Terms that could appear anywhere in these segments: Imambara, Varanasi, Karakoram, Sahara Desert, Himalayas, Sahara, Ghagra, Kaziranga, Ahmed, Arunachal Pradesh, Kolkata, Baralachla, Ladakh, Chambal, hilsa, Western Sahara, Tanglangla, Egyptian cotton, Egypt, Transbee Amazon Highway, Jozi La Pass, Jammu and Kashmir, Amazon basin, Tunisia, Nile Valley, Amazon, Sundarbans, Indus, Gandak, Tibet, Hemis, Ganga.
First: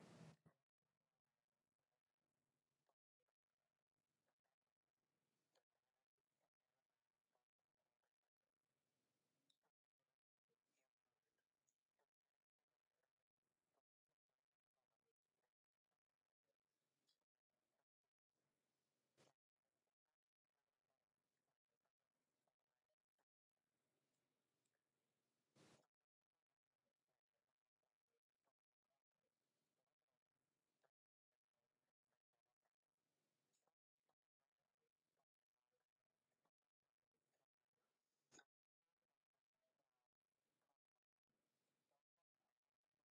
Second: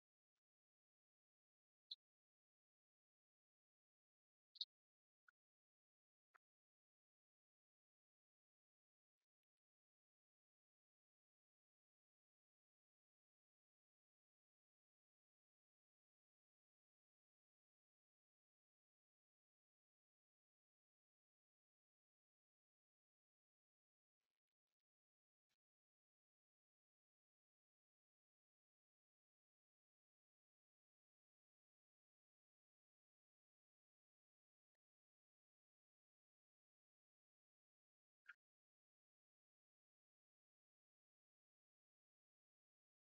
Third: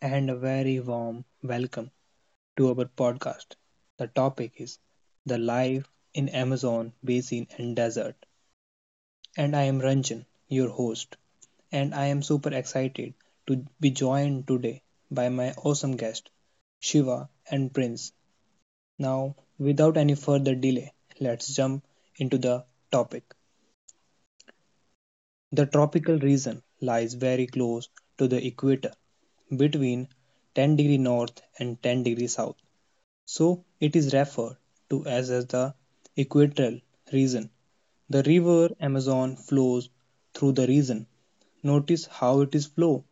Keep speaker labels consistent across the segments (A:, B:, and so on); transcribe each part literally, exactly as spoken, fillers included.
A: and a very warm welcome to our podcast. The topic is the life in Amazon basin and desert. And I am Ranjan, your host, and I am super excited to be joined today by my awesome guest, Shiva and Prince. Now, without any further delay, let's jump into the topic. The tropical region lies very close to the equator, between ten degree north and ten degree south, so it is referred to as, as the equatorial region. The river Amazon flows through the region. Notice how it is flow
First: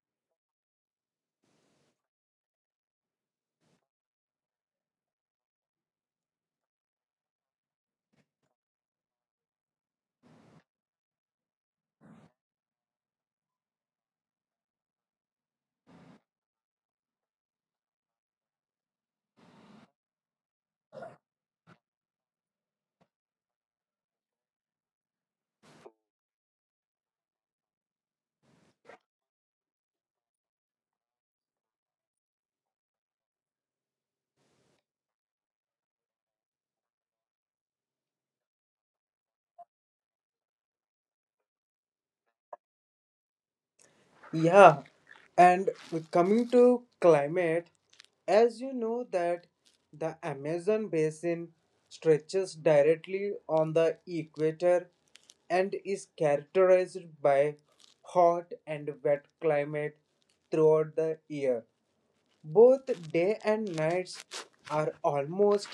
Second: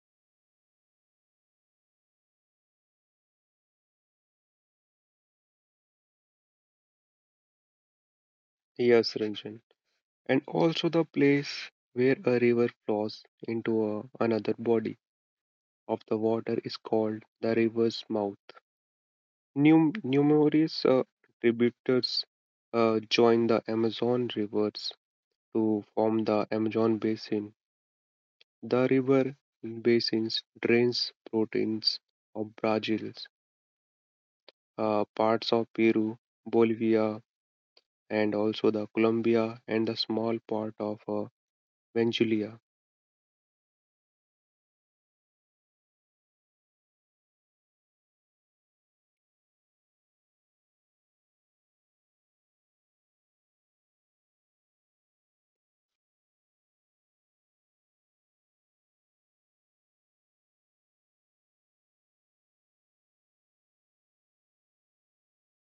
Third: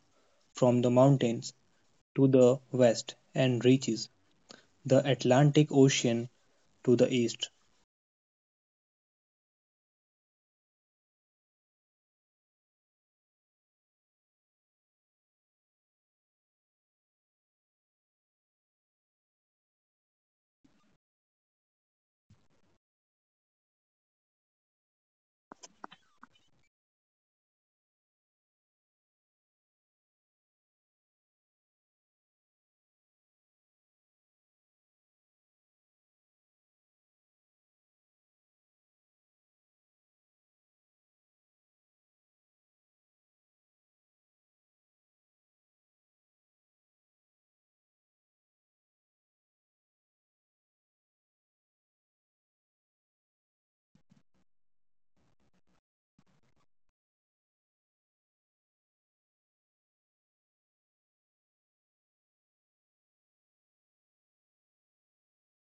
A: from the mountains to the west and reaches the Atlantic Ocean to the east.
B: Yes, Ranjan. And also the place where a river flows into a, another body of the water is called the river's mouth. Num- numerous uh, tributaries uh, join the Amazon rivers to form the Amazon basin. The river basins drains proteins of Brazil, uh, parts of Peru, Bolivia, and also the Colombia and the small part of uh, Venezuela.
C: Yeah, and coming to climate, as you know that the Amazon basin stretches directly on the equator and is characterized by hot and wet climate throughout the year. Both day and nights are almost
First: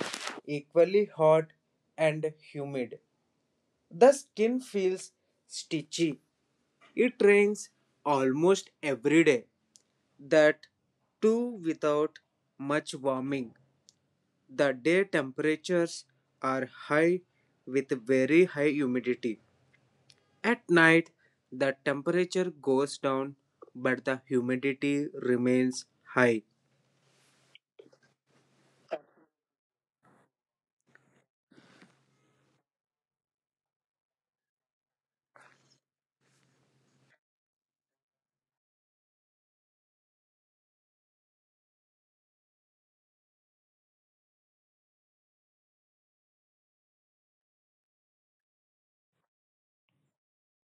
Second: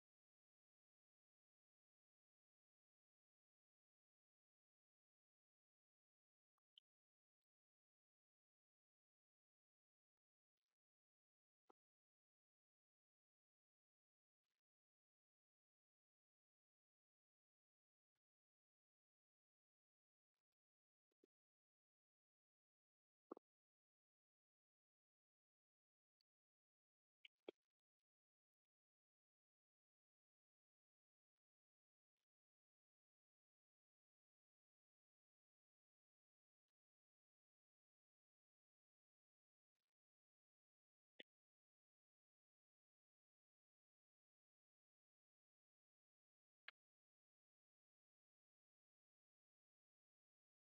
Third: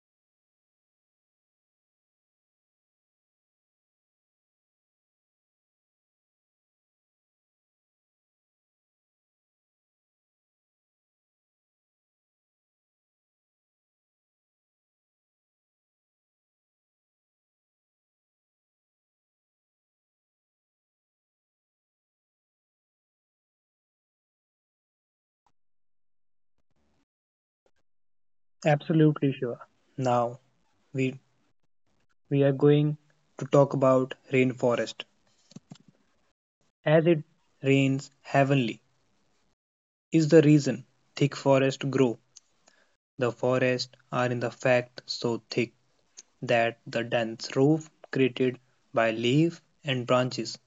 C: equally hot and humid. The skin feels stitchy. It rains almost every day that too without much warming. The day temperatures are high with very high humidity. At night, the temperature goes down but the humidity remains high.
A: Absolutely sure. Now we we are going to talk about rainforest. As it rains heavenly is the reason thick forests grow. The forests are in the fact so thick that the dense roof created by leaves and branches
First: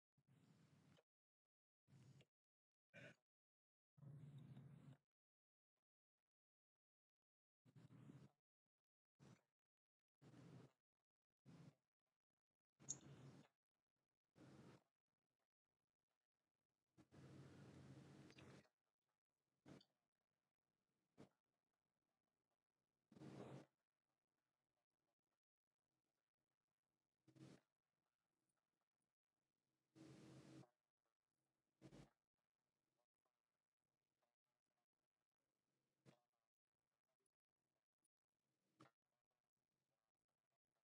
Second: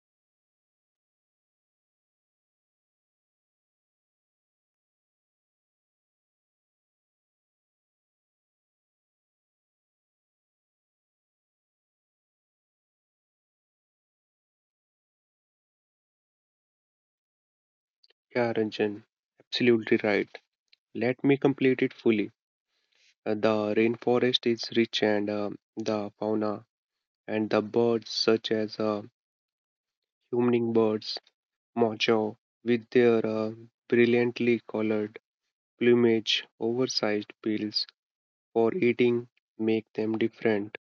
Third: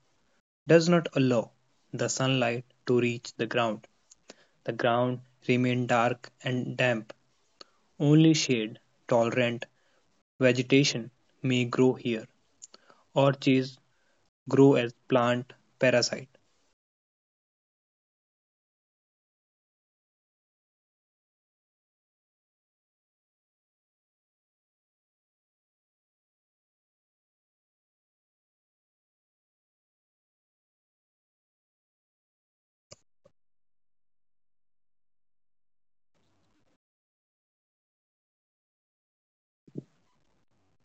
A: does not allow the sunlight to reach the ground. The ground remains dark and damp. Only shade tolerant vegetation may grow here. Orchids grow as plant parasite.
B: Yeah, Ranjan, absolutely right. Let me complete it fully. Uh, The rainforest is rich and uh, the fauna and the birds such as uh, hummingbirds, mojo, with their uh, brilliantly colored plumage, oversized bills for eating make them different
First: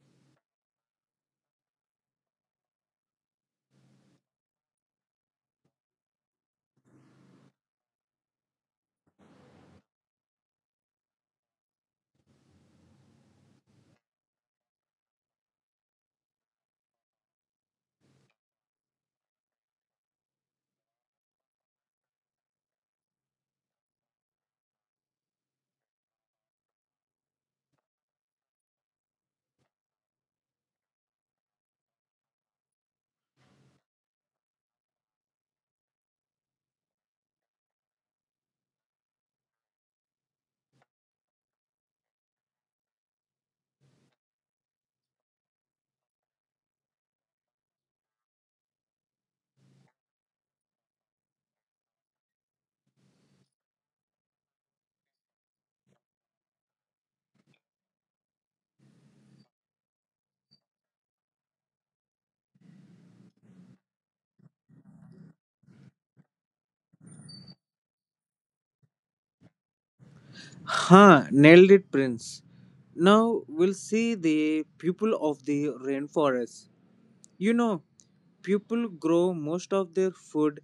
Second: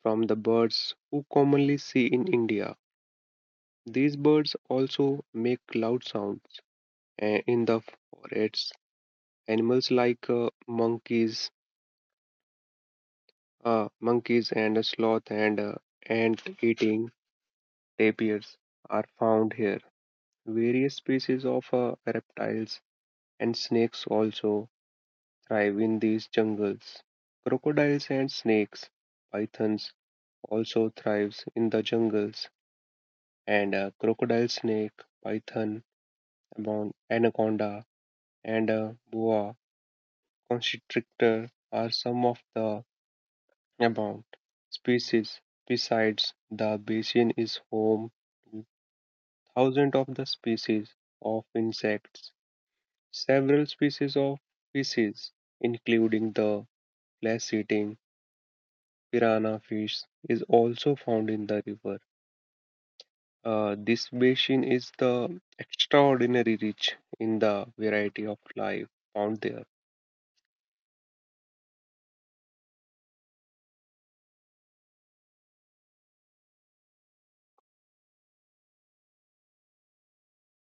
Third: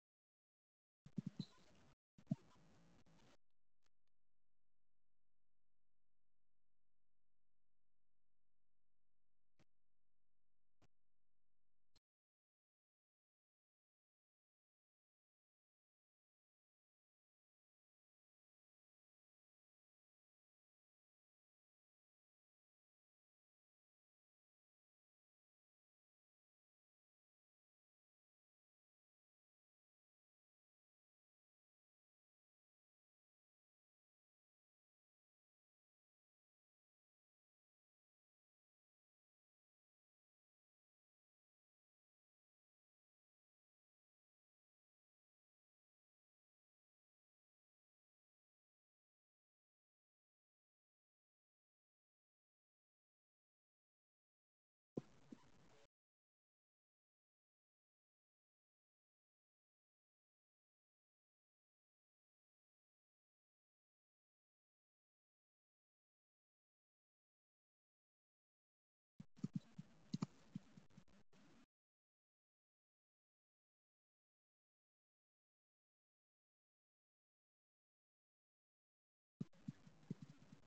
B: from the birds who commonly see in India. These birds also make loud sounds uh, in the forests. Animals like uh, monkeys, Uh, monkeys and sloth and uh, ant-eating tapirs are found here. Various species of uh, reptiles and snakes also thrive in these jungles. Crocodiles and snakes, pythons also thrives in the jungles, and uh, crocodile snake, python, amon- anaconda, and uh, boa constrictor are some of the abundant species. Besides, the basin is home thousands of the species of insects, several species of fishes, including the flesh-eating piranha fish, is also found in the river. Uh, this basin is the extraordinary rich in the variety of life found there.
C: Huh, nailed it, Prince. Now we'll see the people of the rainforest. You know, people grow most of their food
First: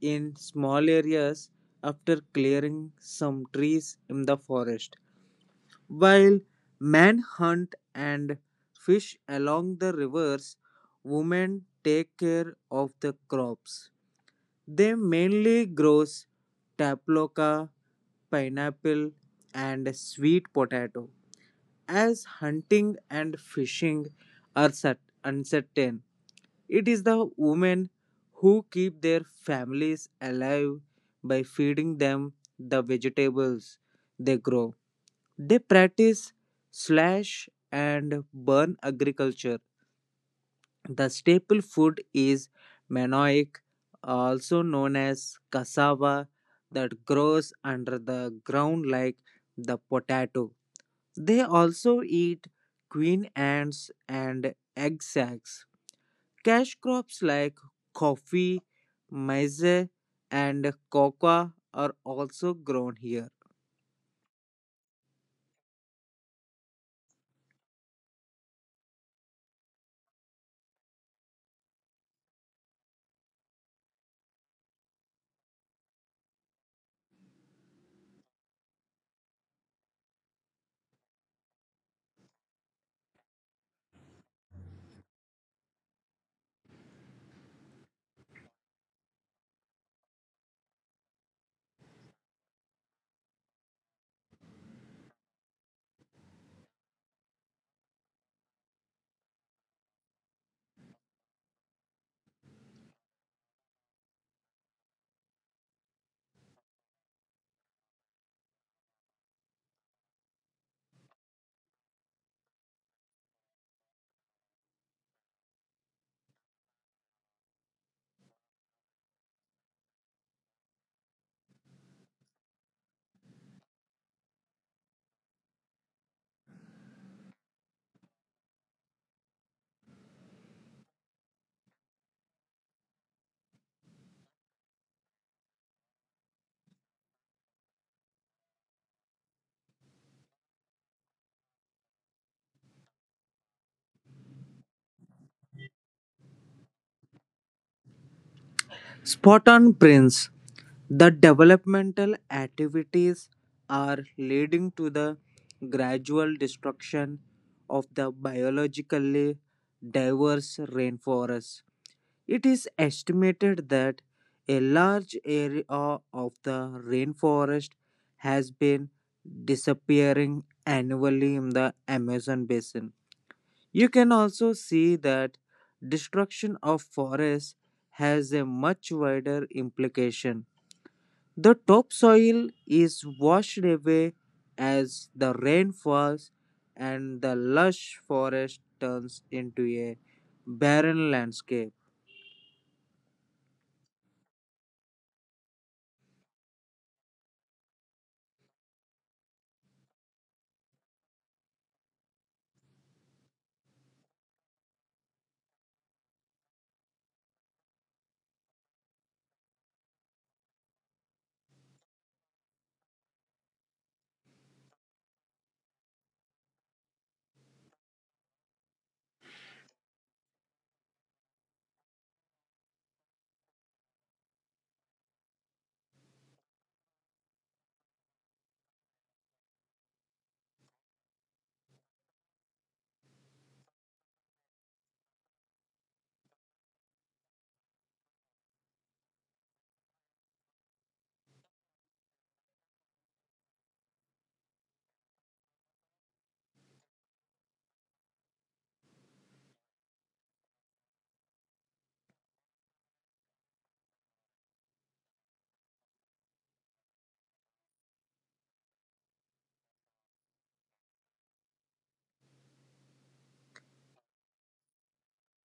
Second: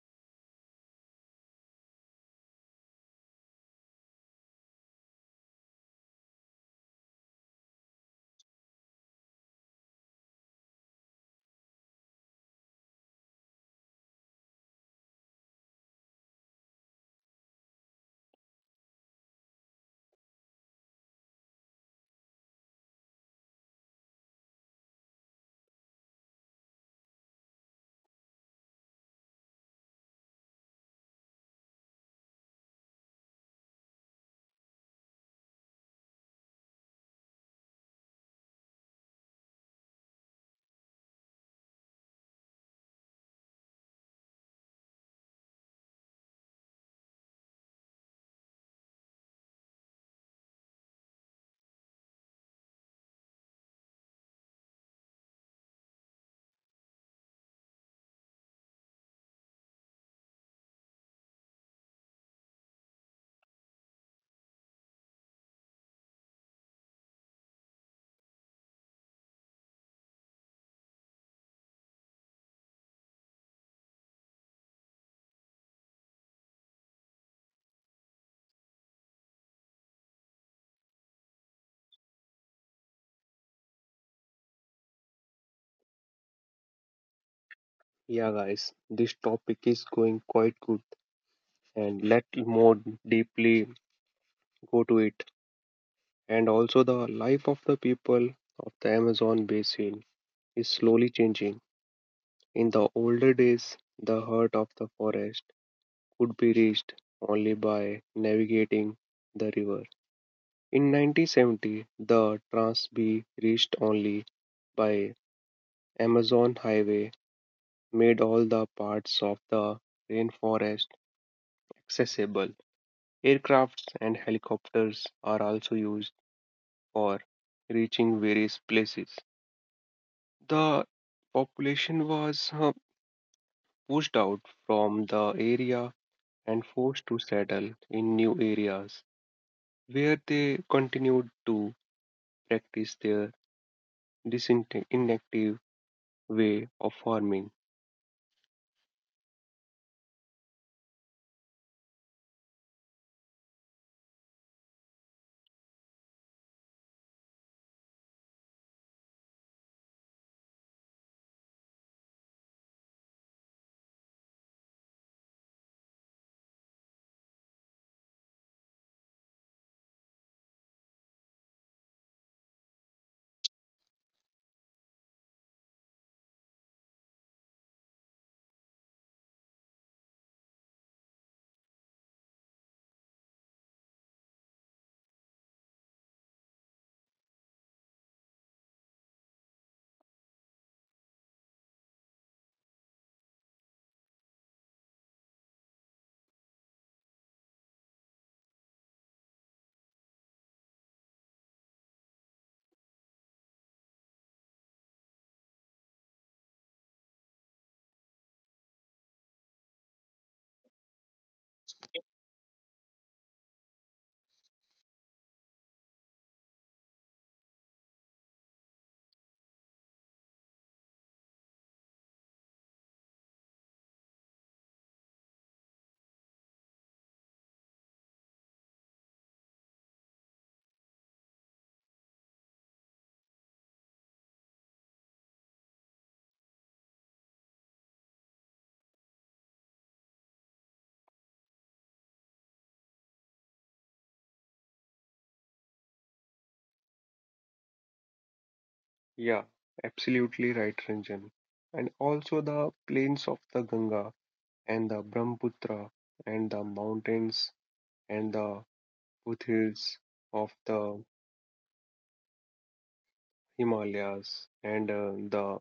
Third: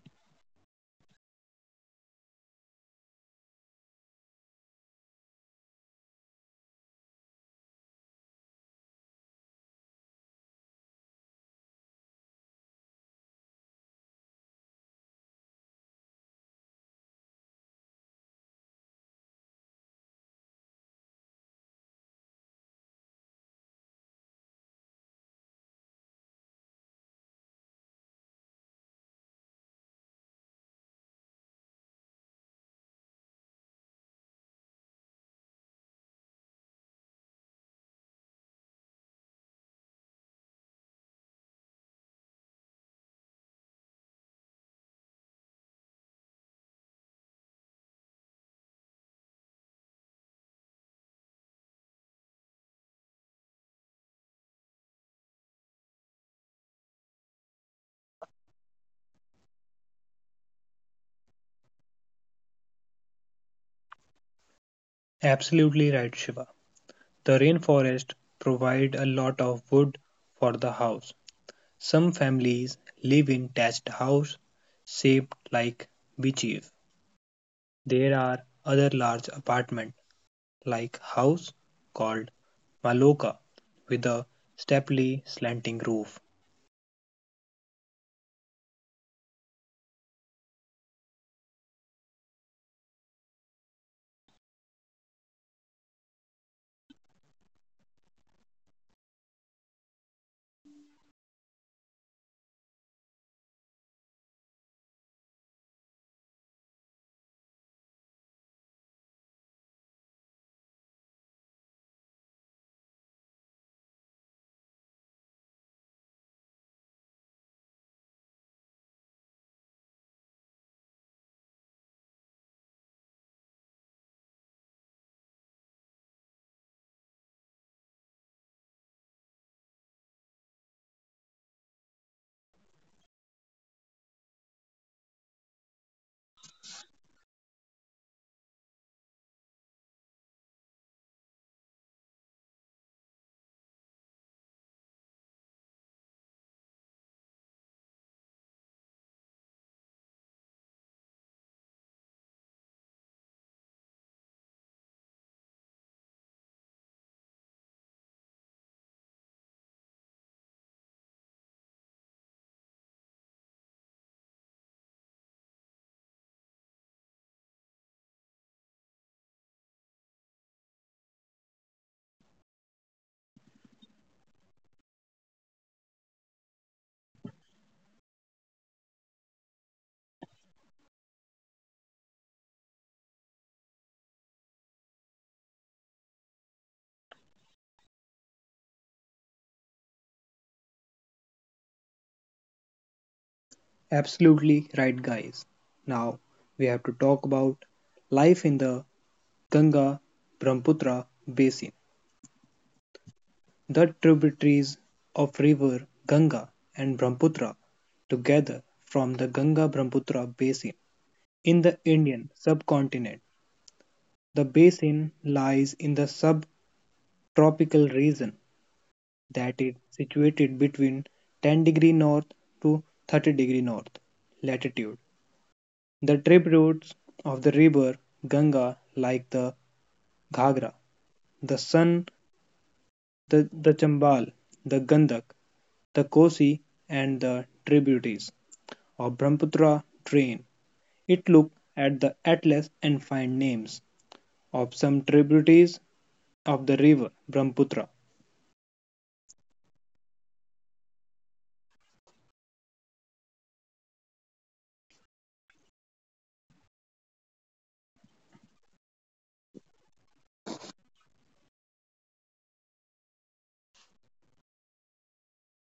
C: in small areas after clearing some trees in the forest. While men hunt and fish along the rivers, women take care of the crops. They mainly grow tapioca, pineapple, and sweet potato. As hunting and fishing are cert- uncertain, it is the women who keep their families alive by feeding them the vegetables they grow. They practice slash and burn agriculture. The staple food is manioc, also known as cassava, that grows under the ground like the potato. They also eat queen ants and egg sacs. Cash crops like coffee, maize, and cocoa are also grown here.
A: Absolutely right, Shiva. The rainforest provides a lot of wood for the house. Some families live in thatched house shaped like beaches. There are other large apartment like house called Maloka with a steeply slanting roof.
B: Yeah, guys, this topic is going quite good, and let more deeply go to it. And also, the life of the people of the Amazon basin is slowly changing. In the older days, the heart of the forest could be reached only by navigating the river. In nineteen seventy, the Transbee reached only by Amazon Highway made all the parts of the rainforest accessible. Aircrafts and helicopters are also used for reaching various places. The population was uh, pushed out from the area and forced to settle in new areas where they continued to practice their disinactive way of farming.
C: Spot on, Prince. The developmental activities are leading to the gradual destruction of the biologically diverse rainforest. It is estimated that a large area of the rainforest has been disappearing annually in the Amazon basin. You can also see that destruction of forests has a much wider implication. The topsoil is washed away as the rain falls, and the lush forest turns into a barren landscape.
A: Absolutely right, guys. Now we have to talk about life in the Ganga Brahmaputra basin. The tributaries of river Ganga and Brahmaputra together from the Ganga Brahmaputra basin. In the Indian subcontinent, the basin lies in the subtropical region that is situated between ten degree north to thirty degree north latitude. The tributaries of the river Ganga like the Ghagra, the Son, the, the Chambal, the Gandak, the Kosi and the tributaries of Brahmaputra drain. It look at the atlas and find names of some tributaries of the river Brahmaputra.
B: Yeah, absolutely right, Ranjan. And also the plains of the Ganga and the Brahmaputra and the mountains and the foothills of the Himalayas and uh, the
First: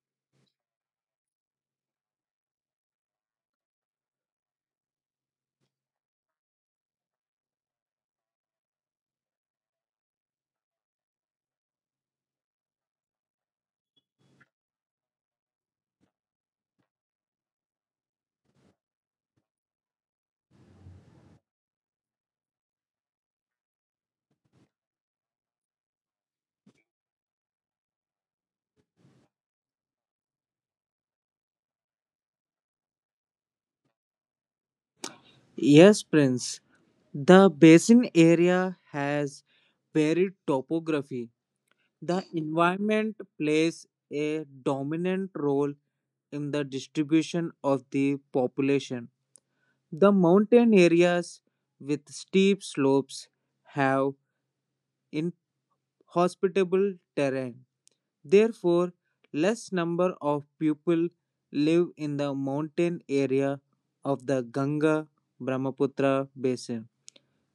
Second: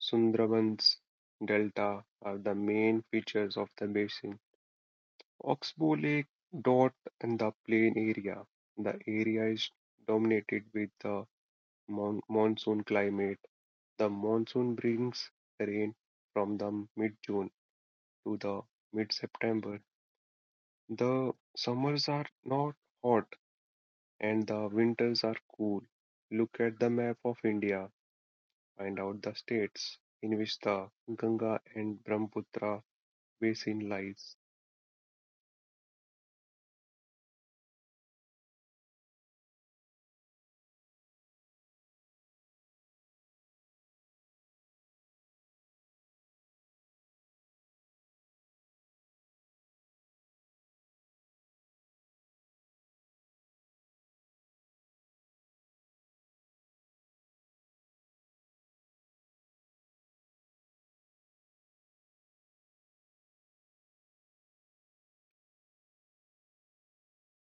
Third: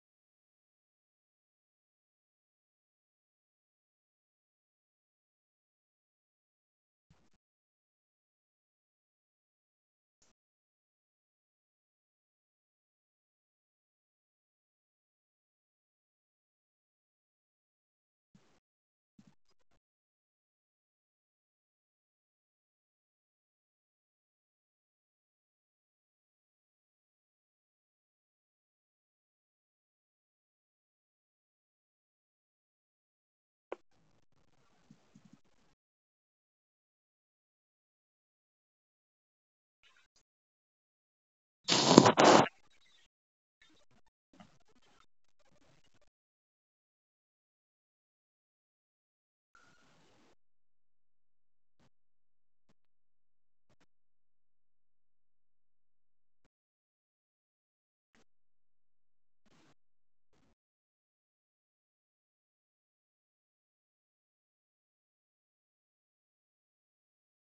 B: Sundarbans Delta are the main features of the basin. Oxbow Lake dot in the plain area. The area is dominated with the mon- monsoon climate. The monsoon brings rain from the mid-June to the mid-September. The summers are not hot and the winters are cool. Look at the map of India. Find out the states in which the Ganga and Brahmaputra basin lies.
C: Yes, Prince, the basin area has varied topography. The environment plays a dominant role in the distribution of the population. The mountain areas with steep slopes have inhospitable terrain. Therefore, less number of people live in the mountain area of the Ganga Brahmaputra basin.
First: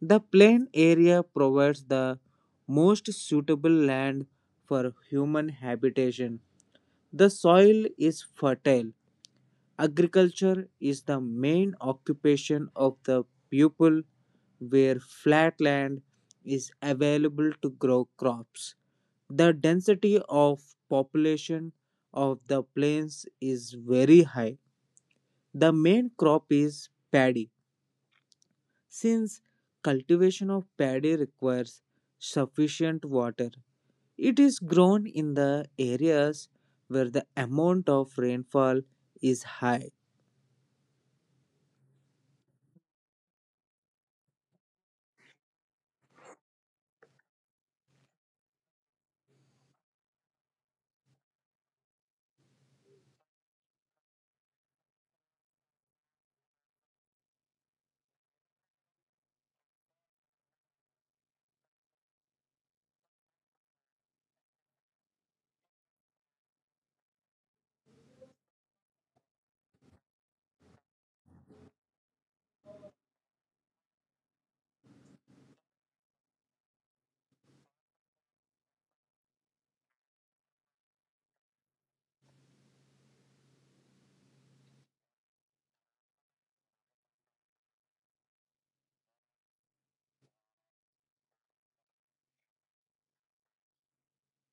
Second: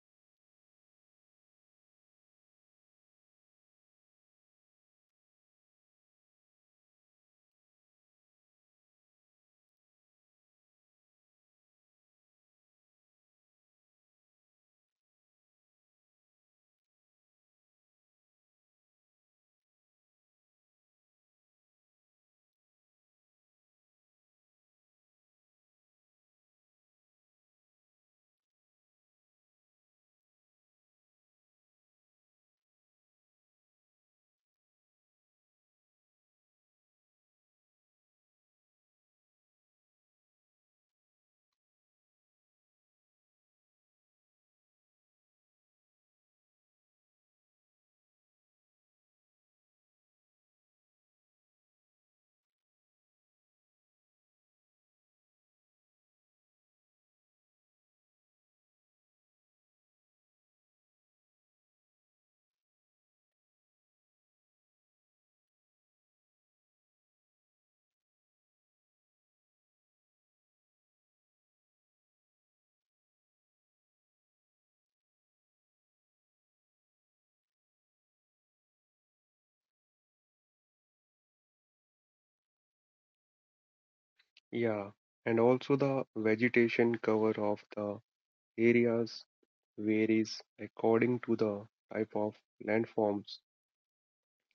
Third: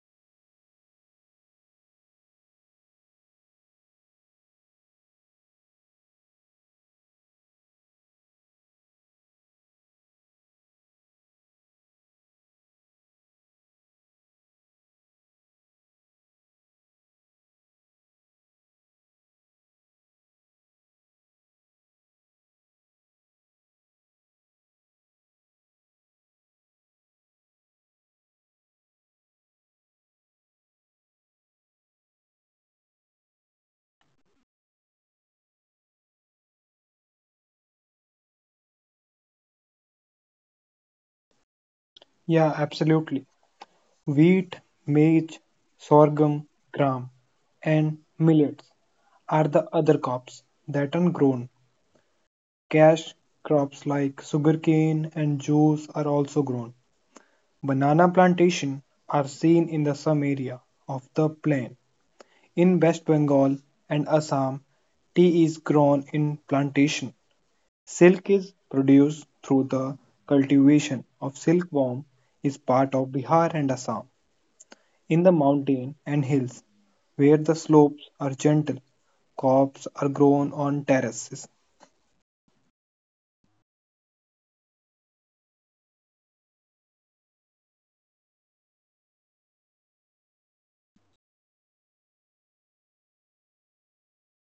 C: The plain area provides the most suitable land for human habitation. The soil is fertile. Agriculture is the main occupation of the people, where flat land is available to grow crops. The density of population of the plains is very high. The main crop is paddy. Since cultivation of paddy requires sufficient water, it is grown in the areas where the amount of rainfall is high.
A: Yeah, absolutely. Wheat, maize, sorghum, gram, and millets are the other crops that are grown. Cash crops like sugarcane and juice are also grown. Banana plantation are seen in the some area of the plain. In West Bengal and Assam, tea is grown in plantation. Silk is produced through the cultivation of silkworm is part of Bihar and Assam. In the mountain and hills where the slopes are gentle, crops are grown on terraces.
B: Yeah, and also the vegetation cover of the areas varies according to the type of landforms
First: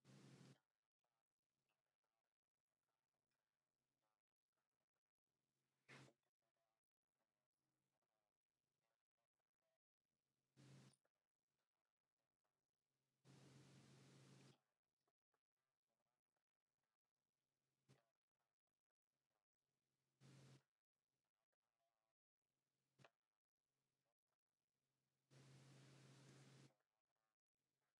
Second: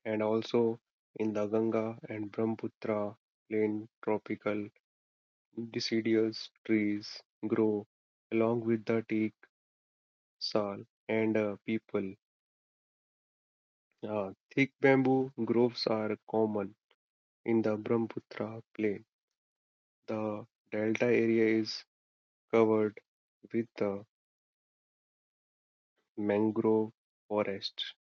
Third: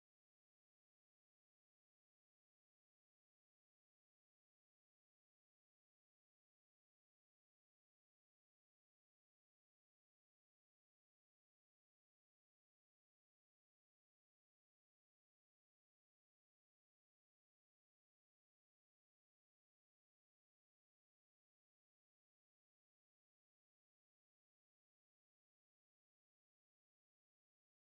B: and also in the Ganga and Brahmaputra plain tropical deciduous trees grow along with the teak, sal and uh, people. Uh, thick bamboo groves are common in the Brahmaputra plain. The delta area is covered with the mangrove forest.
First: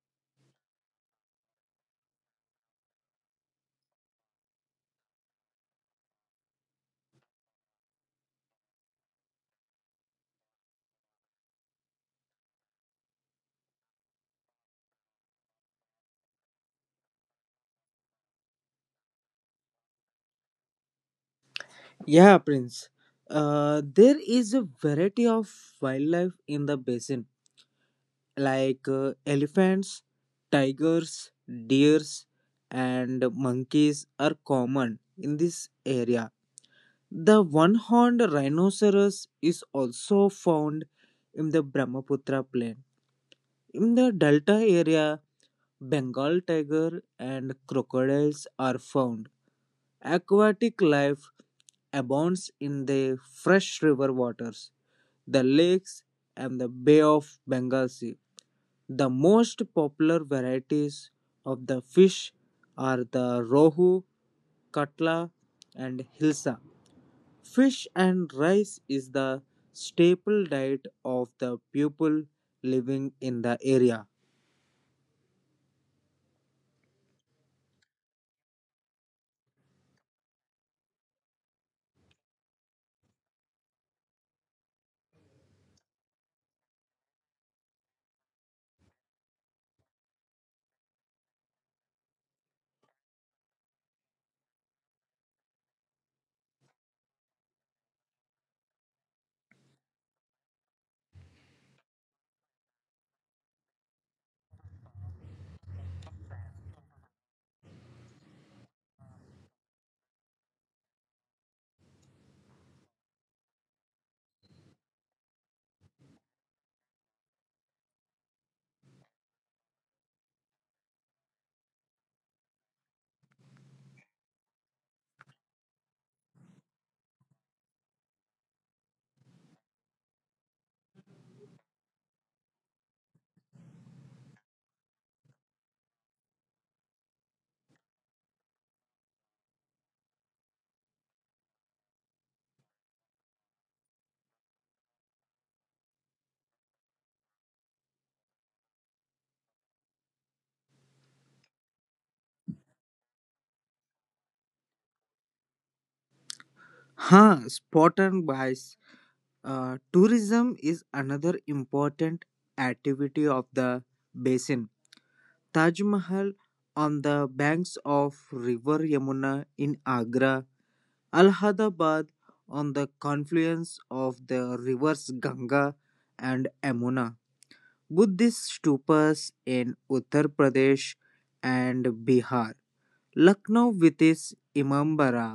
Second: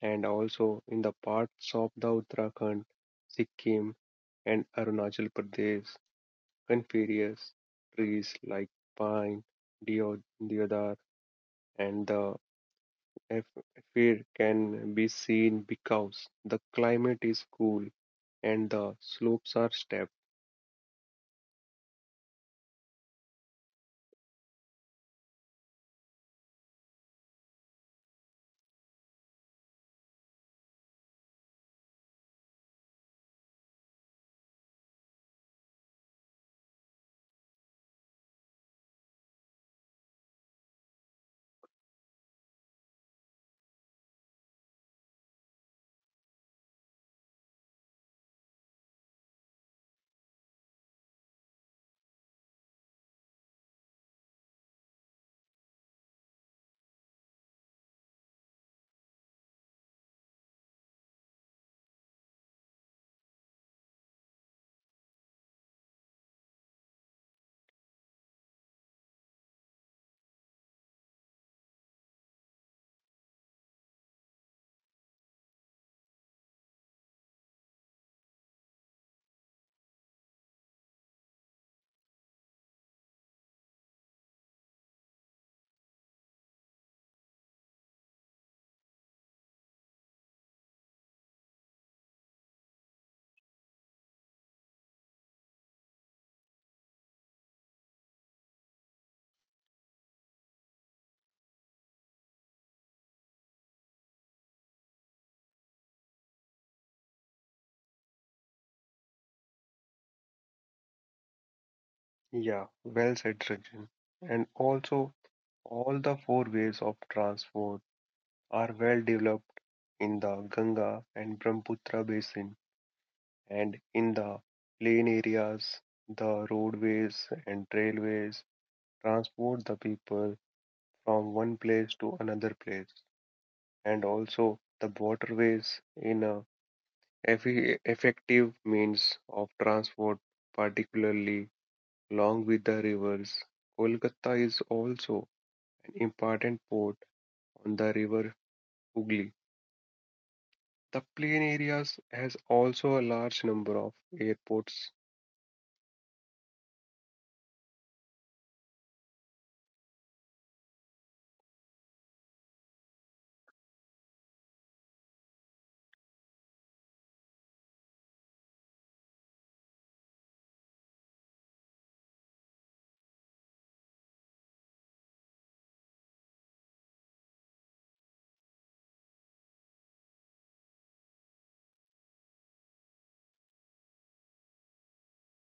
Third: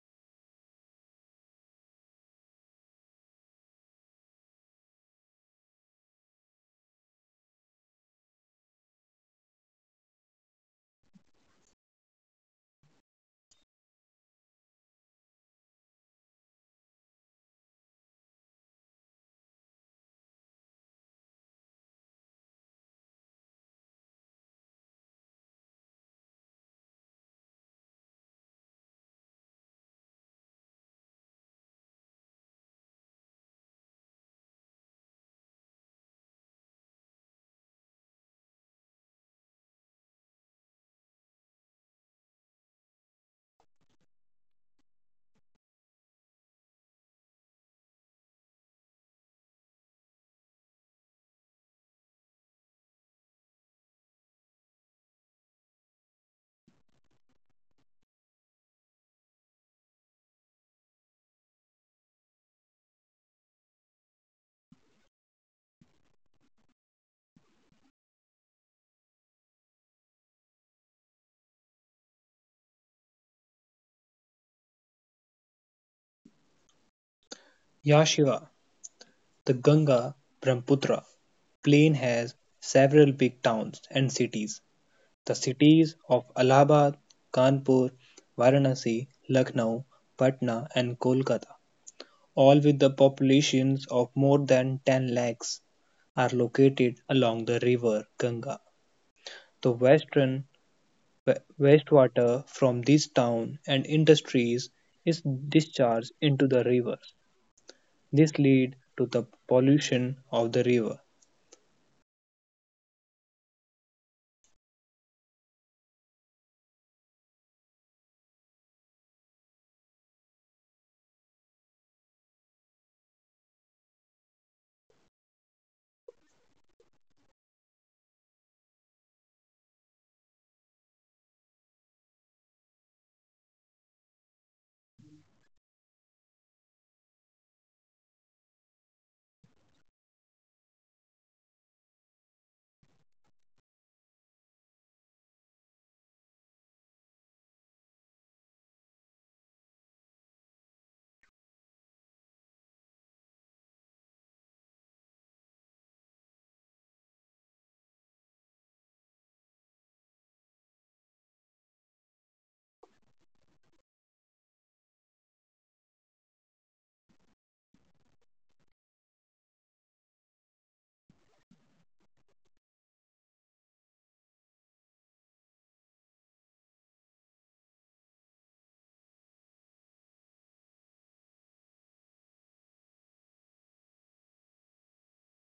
B: And also in the parts of the Uttarakhand, Sikkim, and Arunachal Pradesh coniferous trees like pine, deo- deodar, and the eff- fir can be seen because the climate is cool and the slopes are steep.
C: Yeah, Prince. Uh, there is a variety of wildlife in the basin, like uh, elephants, tigers, deers, and monkeys are common in this area. The one horned rhinoceros is also found in the Brahmaputra plain. In the delta area, Bengal tiger and crocodiles are found. Aquatic life abounds in the fresh river waters, the lakes, and the Bay of Bengal Sea. The most popular varieties of the fish are the rohu, katla, and hilsa. Fish and rice is the staple diet of the people living in the area.
A: Yeah, Shiva, the Ganga Brahmaputra plain has several big towns and cities. The cities of Allahabad, Kanpur, Varanasi, Lucknow, Patna, and Kolkata, all with the populations of more than ten lakhs, are located along the river Ganga. The western wa- wastewater from these towns and industries is discharged into the river. This lead to the pollution of the river.
B: Yeah, well said, Rajan. And also, all the four ways of transport are well developed in the Ganga and Brahmaputra basin. And in the plain areas, the roadways and railways transport the people from one place to another place, and also the waterways in a effi- effective means of transport, particularly along with the rivers. Kolkata is also an important port on the river Hooghly. The plain areas has also a large number of airports.
C: हाँ spot and बाइस. Uh, tourism is another important activity of the basin. Taj Mahal on the banks of River Yamuna in Agra, Allahabad on the confluence of the rivers Ganga and Yamuna, Buddhist stupas in Uttar Pradesh and Bihar, Lucknow with its Imambara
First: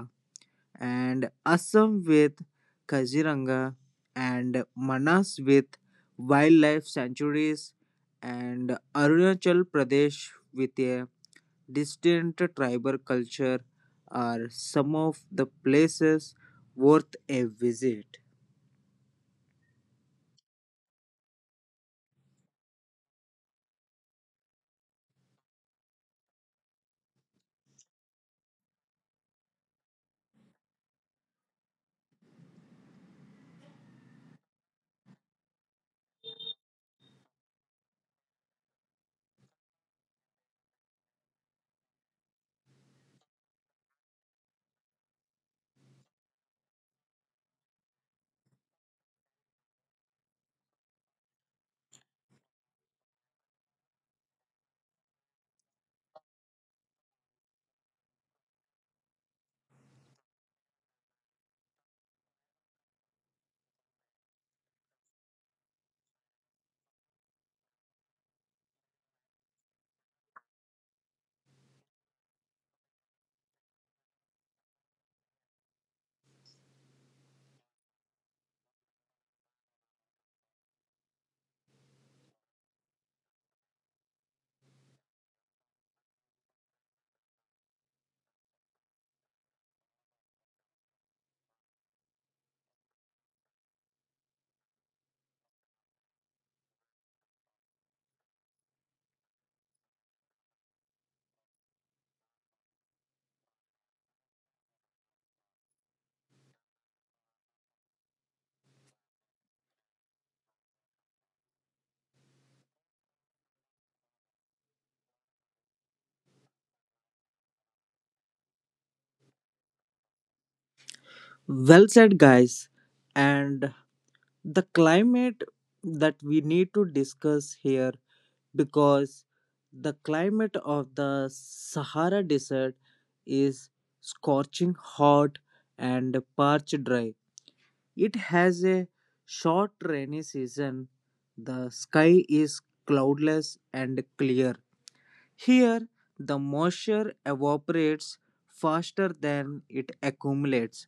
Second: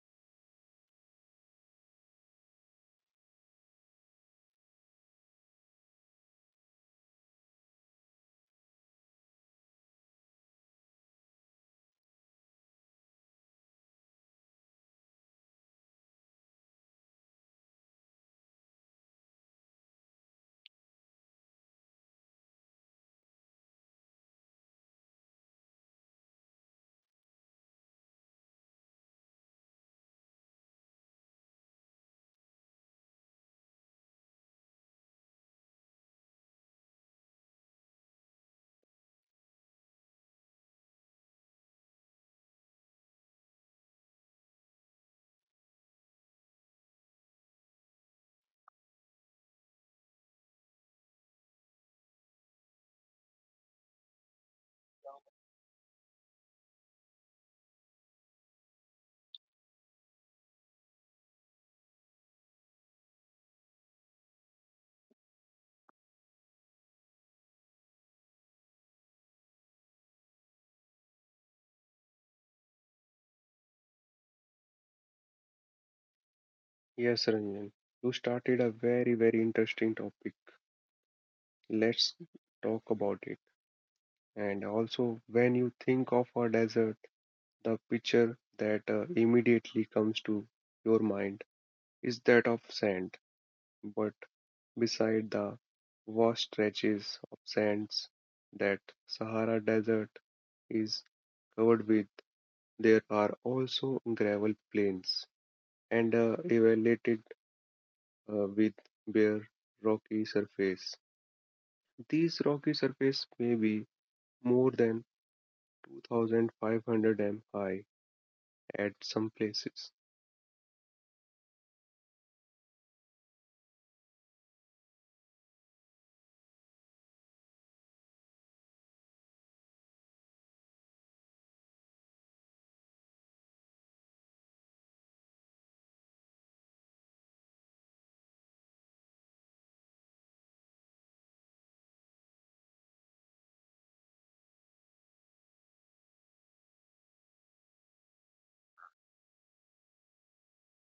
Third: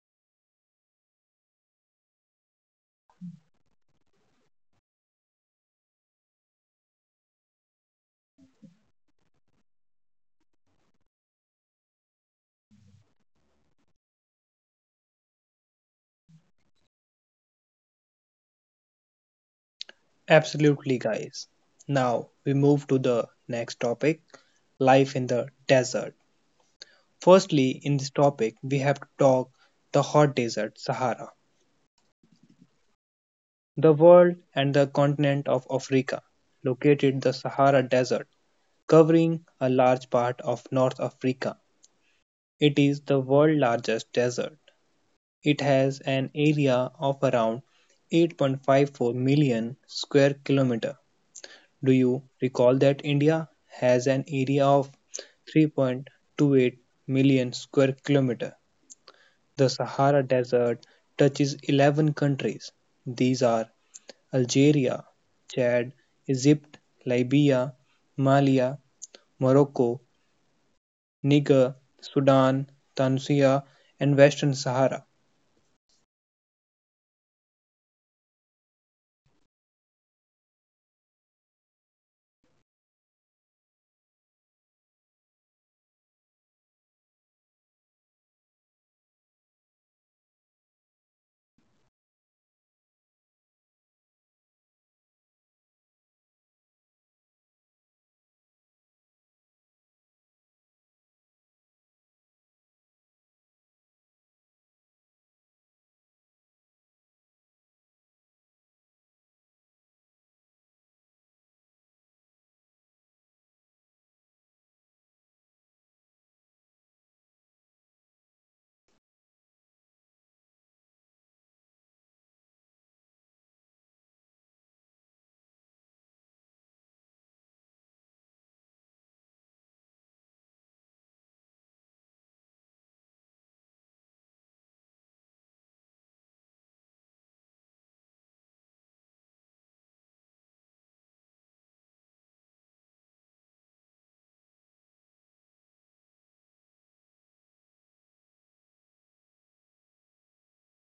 C: and Assam with Kaziranga, and Manas with wildlife sanctuaries, and Arunachal Pradesh with a distinct tribal culture are some of the places worth a visit.
A: Absolutely, guys. Now we move to the next topic, life in the desert. Firstly, in this topic, we have to talk the hot desert, Sahara. The world and the continent of Africa located the Sahara Desert, covering a large part of North Africa. It is the world's largest desert. It has an area of around eight point five four million square kilometer. Do you recall that India has an area of three point two eight million square kilometer? The Sahara Desert touches eleven countries. These are Algeria, Chad, Egypt, Libya, Mali, Morocco, Niger, Sudan, Tunisia, and Western Sahara.
B: Yes, Ranjan, you started a very, very interesting topic. Let's talk about it. And also, when you think of a desert, the picture that uh, immediately comes to your mind is that of sand. But beside the vast stretches of sands that Sahara Desert is covered with, there are also gravel plains and uh, evaluated uh, with bare rocky surface. These rocky surfaces may be more than two thousand five hundred m high at some places.
C: Well said, guys. And the climate that we need to discuss here, because the climate of the Sahara Desert is scorching hot and parched dry. It has a short rainy season. The sky is cloudless and clear. Here, the moisture evaporates faster than it accumulates.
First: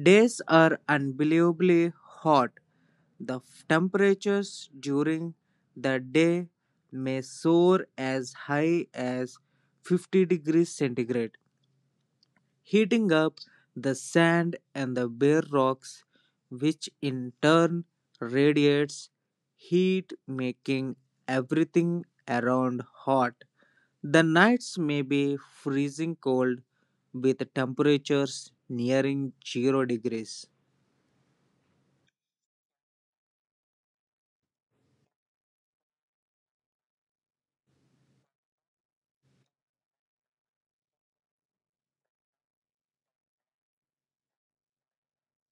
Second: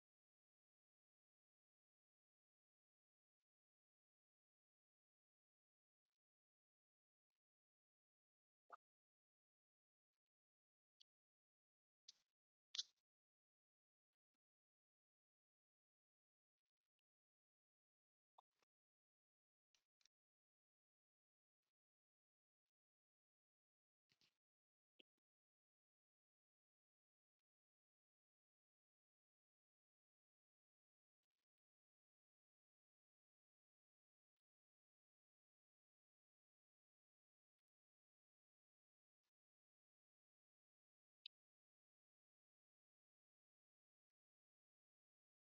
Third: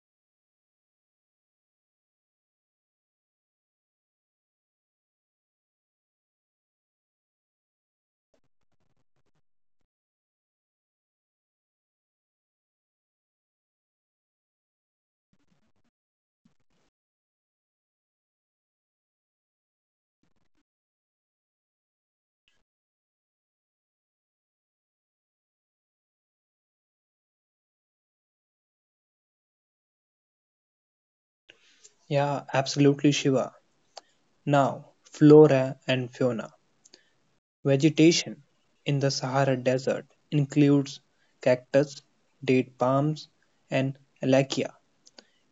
C: Days are unbelievably hot. The f- temperatures during the day may soar as high as fifty degrees centigrade, heating up the sand and the bare rocks, which in turn radiates heat, making everything around hot. The nights may be freezing cold with temperatures nearing zero degrees.
A: Yeah, absolutely, Shiva. Now, flora and fauna. Vegetation in the Sahara Desert includes cactus, date palms, and alekia.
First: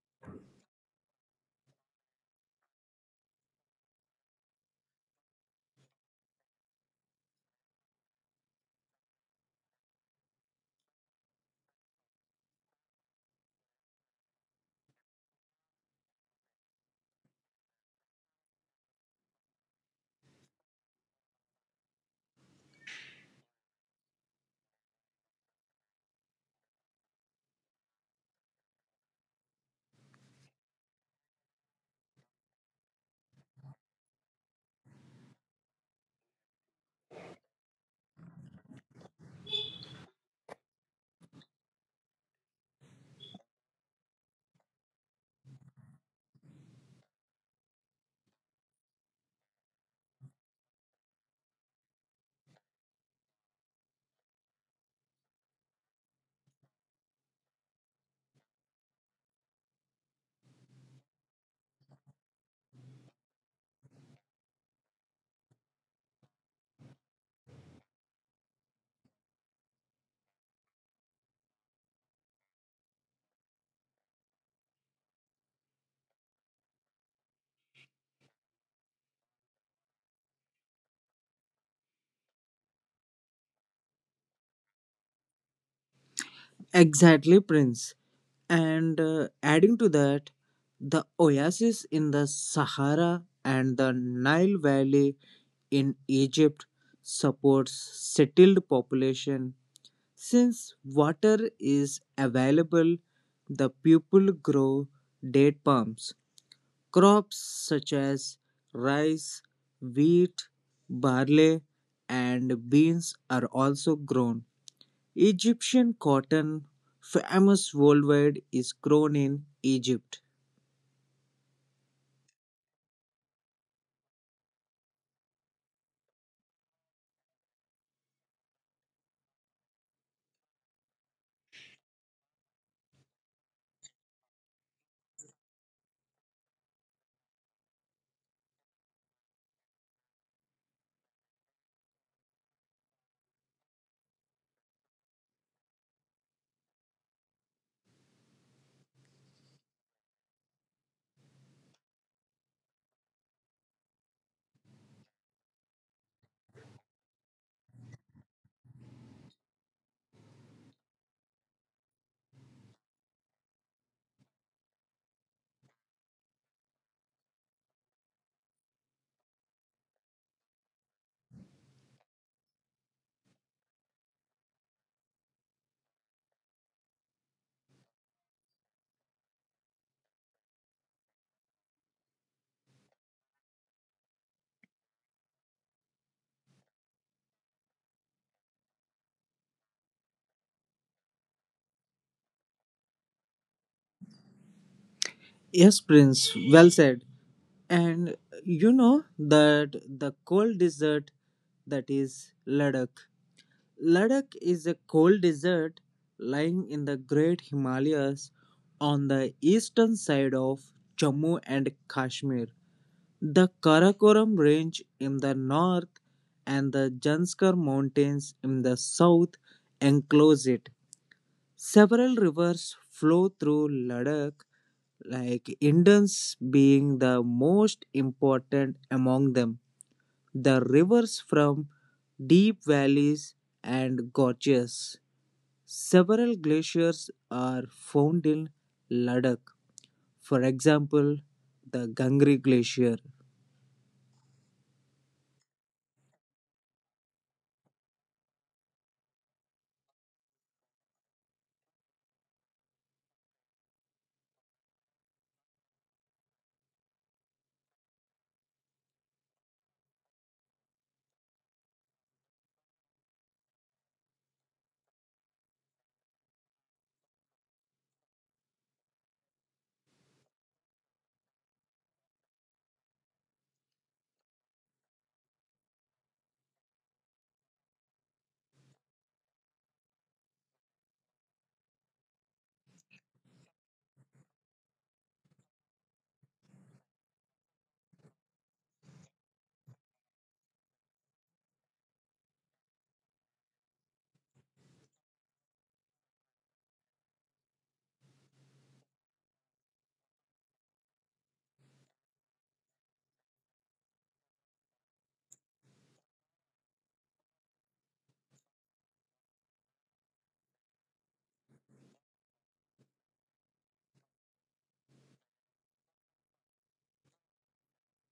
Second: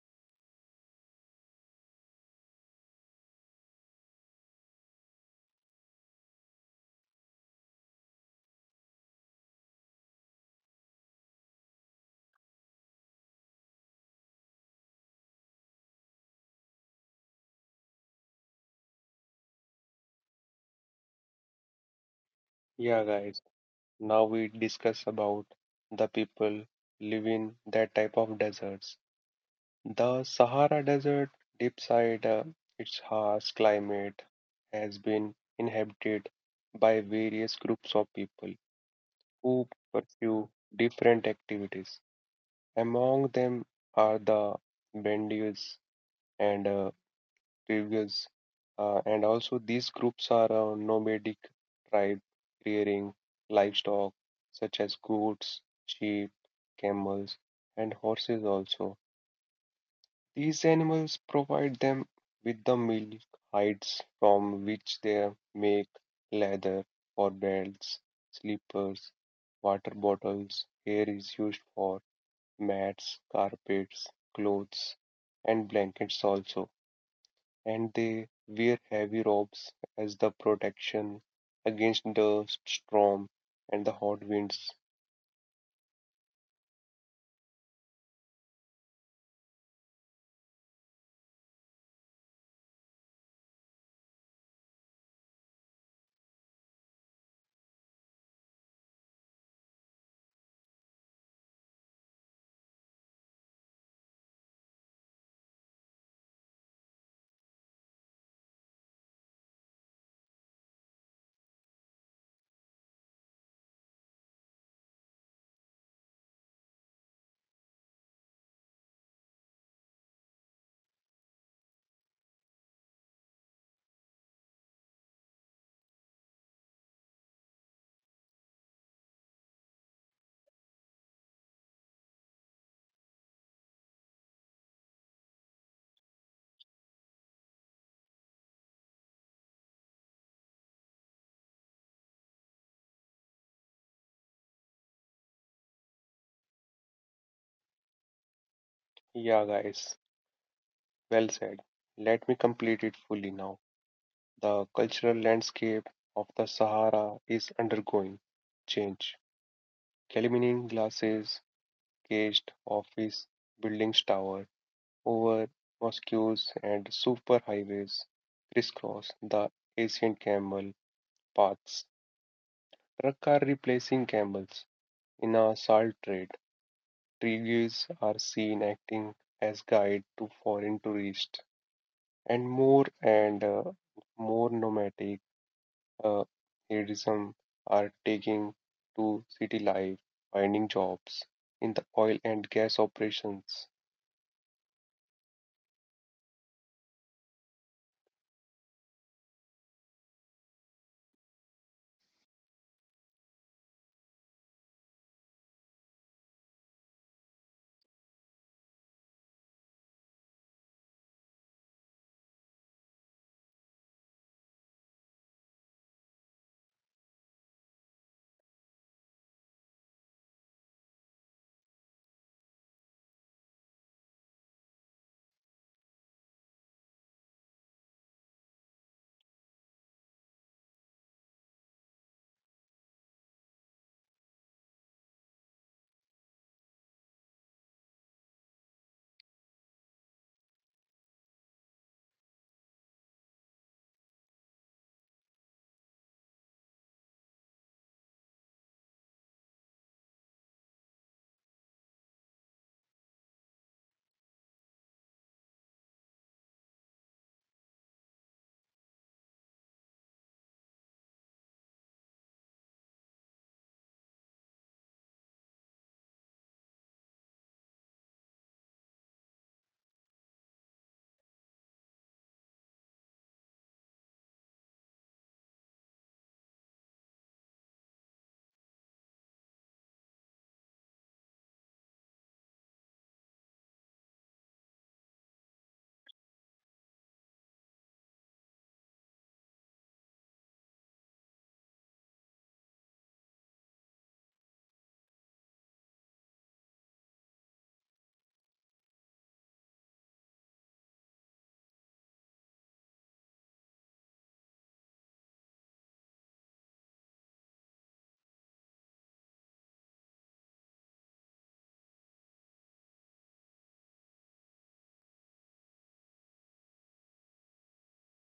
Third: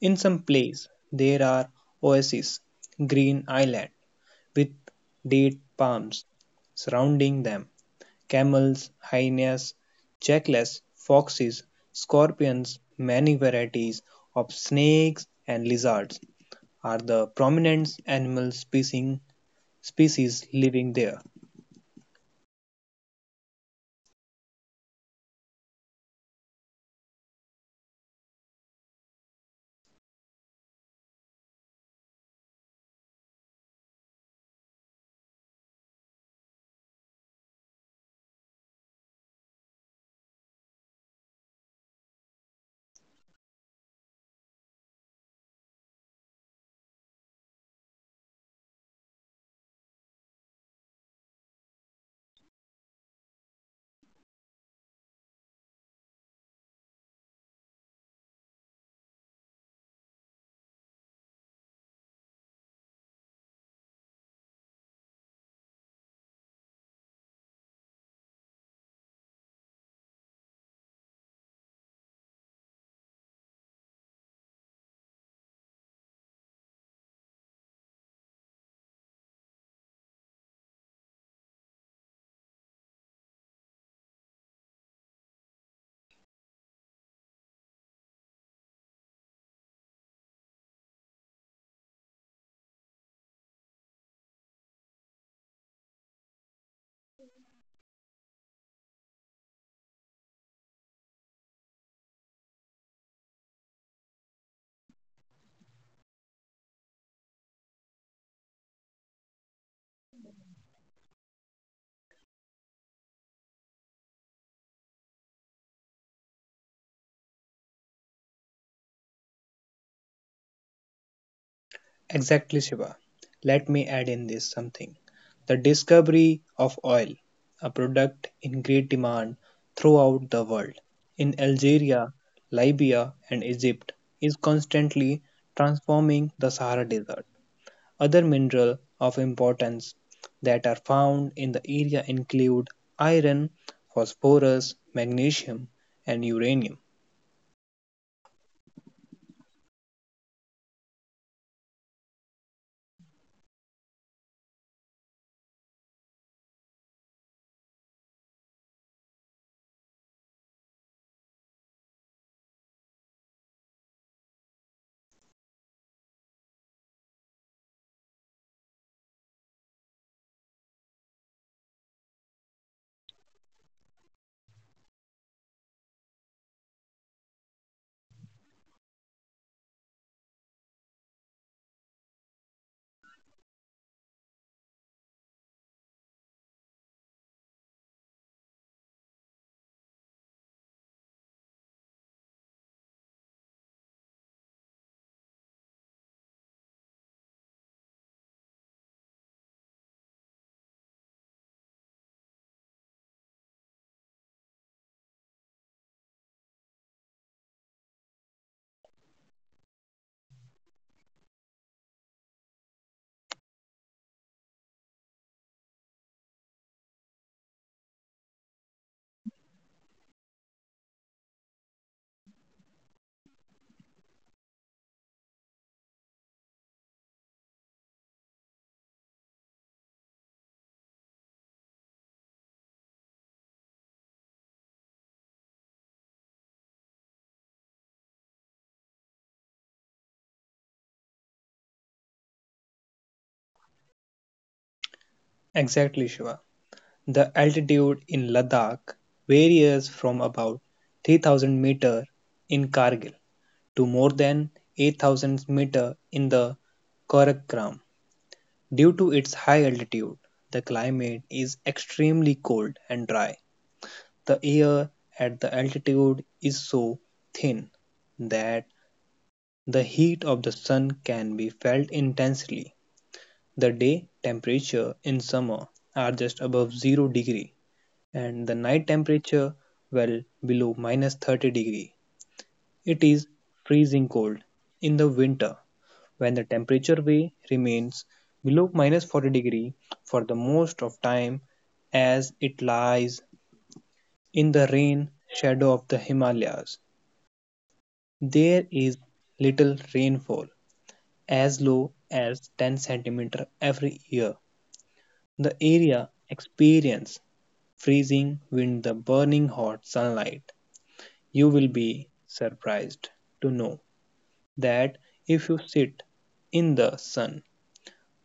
A: In some places, there are oases, green islands with date palms surrounding them. Camels, hyenas, jackals, foxes, scorpions, many varieties of snakes and lizards are the prominent animal species species living there.
B: Yeah, guys. Now we discuss about the people live in that type of deserts. The Sahara Desert, deep side, uh, its harsh climate has been inhabited by various groups of people who pursue different activities. Among them are the Bedouins and uh, tribes, uh, and also these groups are uh, nomadic tribe rearing livestock such as goats, sheep, camels, and horses also. These animals provide them with the milk hides from which they make leather for belts, slippers, water bottles. Hair is used for mats, carpets, clothes, and blankets also, and they wear heavy robes as the protection against the storm and the hot winds.
C: Exactly, Prince. And uh, adding to that, the oasis in the Sahara and the Nile Valley in Egypt supports settled population. Since water is available, the people grow date palms. Crops such as rice, wheat, barley, and beans are also grown. Egyptian cotton, famous worldwide, is grown in Egypt.
A: Exactly, Shiva. Let me add in this something. The discovery of oil, a product in great demand throughout the world, in Algeria, Libya, and Egypt, is constantly transforming the Sahara Desert. Other minerals of importance that are found in the area include iron, phosphorus, magnesium, and uranium.
B: Yeah, guys, well said. Let me complete it fully now. The cultural landscape of the Sahara is undergoing change. Calamine glasses, caged office buildings tower over mosques and superhighways crisscross the ancient camel paths. Trucks are replacing camels. In our salt trade, traders are seen acting as guide to foreign tourists, and more and uh, more nomadic uh, hedonism are taking to city life, finding jobs in the oil and gas operations.
C: Yes, Prince, well said. And you know that the cold desert, that is Ladakh. Ladakh is a cold desert lying in the Great Himalayas on the eastern side of Jammu and Kashmir. The Karakoram Range in the north and the Janskar Mountains in the south enclose it. Several rivers flow through Ladakh, like Indus being the most important among them. The rivers from deep valleys and gorges. Several glaciers are found in Ladakh. For example, the Gangri Glacier.
A: Exactly, Shiva. The altitude in Ladakh varies from about three thousand meter in Kargil to more than eight thousand meter in the Karakoram. Due to its high altitude, the climate is extremely cold and dry. The air at the altitude is so thin that the heat of the sun can be felt intensely. The day temperature in summer are just above zero degree and the night temperature well below minus thirty degree. It is freezing cold in the winter when the temperature way remains below minus forty degree for the most of time as it lies in the rain shadow of the Himalayas. There is little rainfall as low as ten centimeter every year. The area experience freezing wind the burning hot sunlight. You will be surprised to know that if you sit in the sun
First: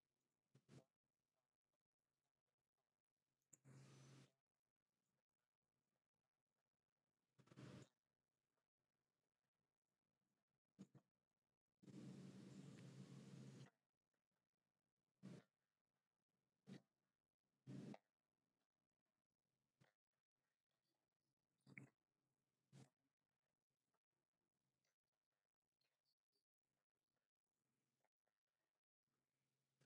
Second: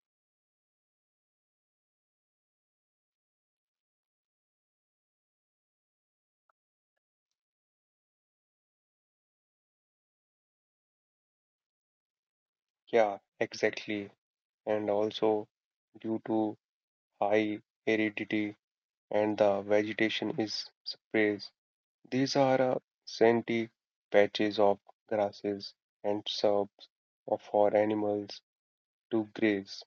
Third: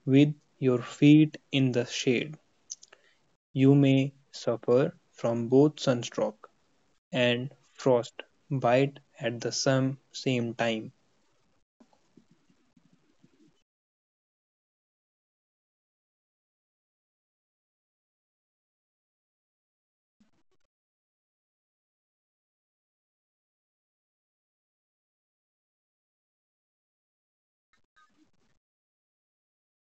A: with your feet in the shade, you may suffer from both sunstroke and frostbite at the same, same time.
B: Yeah, exactly. And also, due to high aridity and the vegetation is sparse, these are uh, scenty patches of grasses and shrubs of- for animals to graze.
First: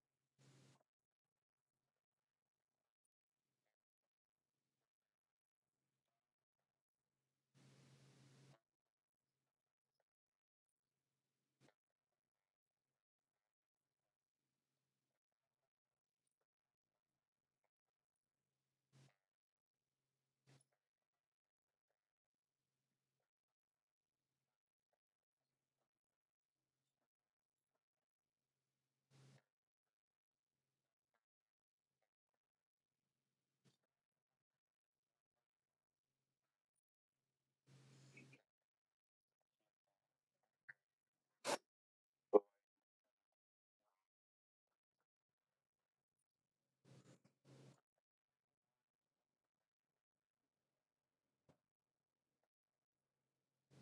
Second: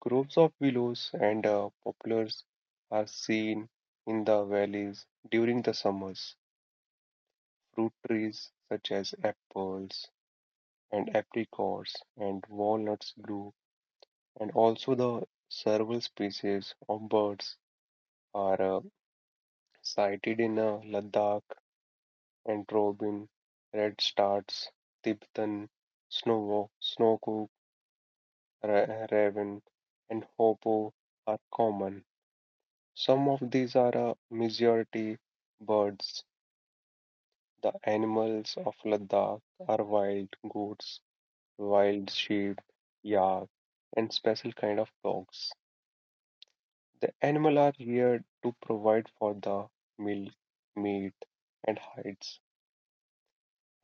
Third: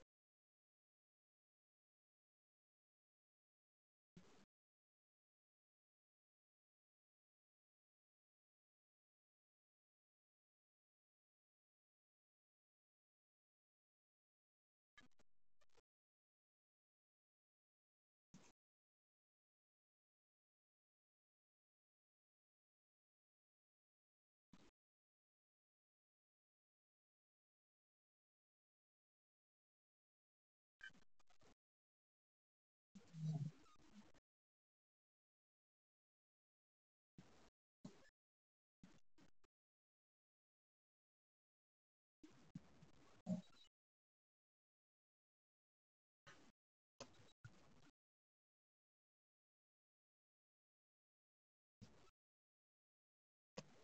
B: Groves of willows and uh, poplars are seen in the valleys during the summers. Fruit trees such as apples and apricots and walnuts grew, and also the several species of birds are uh, sighted in uh, Ladakh and Robin, Redstarts, Tibetan, Snowhawk, Snowcook, Snowcook, Ra- Raven, and Hoopoe are common. Some of these are uh, majority birds. The animals of Ladakh are wild goats, wild sheep, yak, and special kind of dogs. The animals are here to provide for the milk, meat, and hides,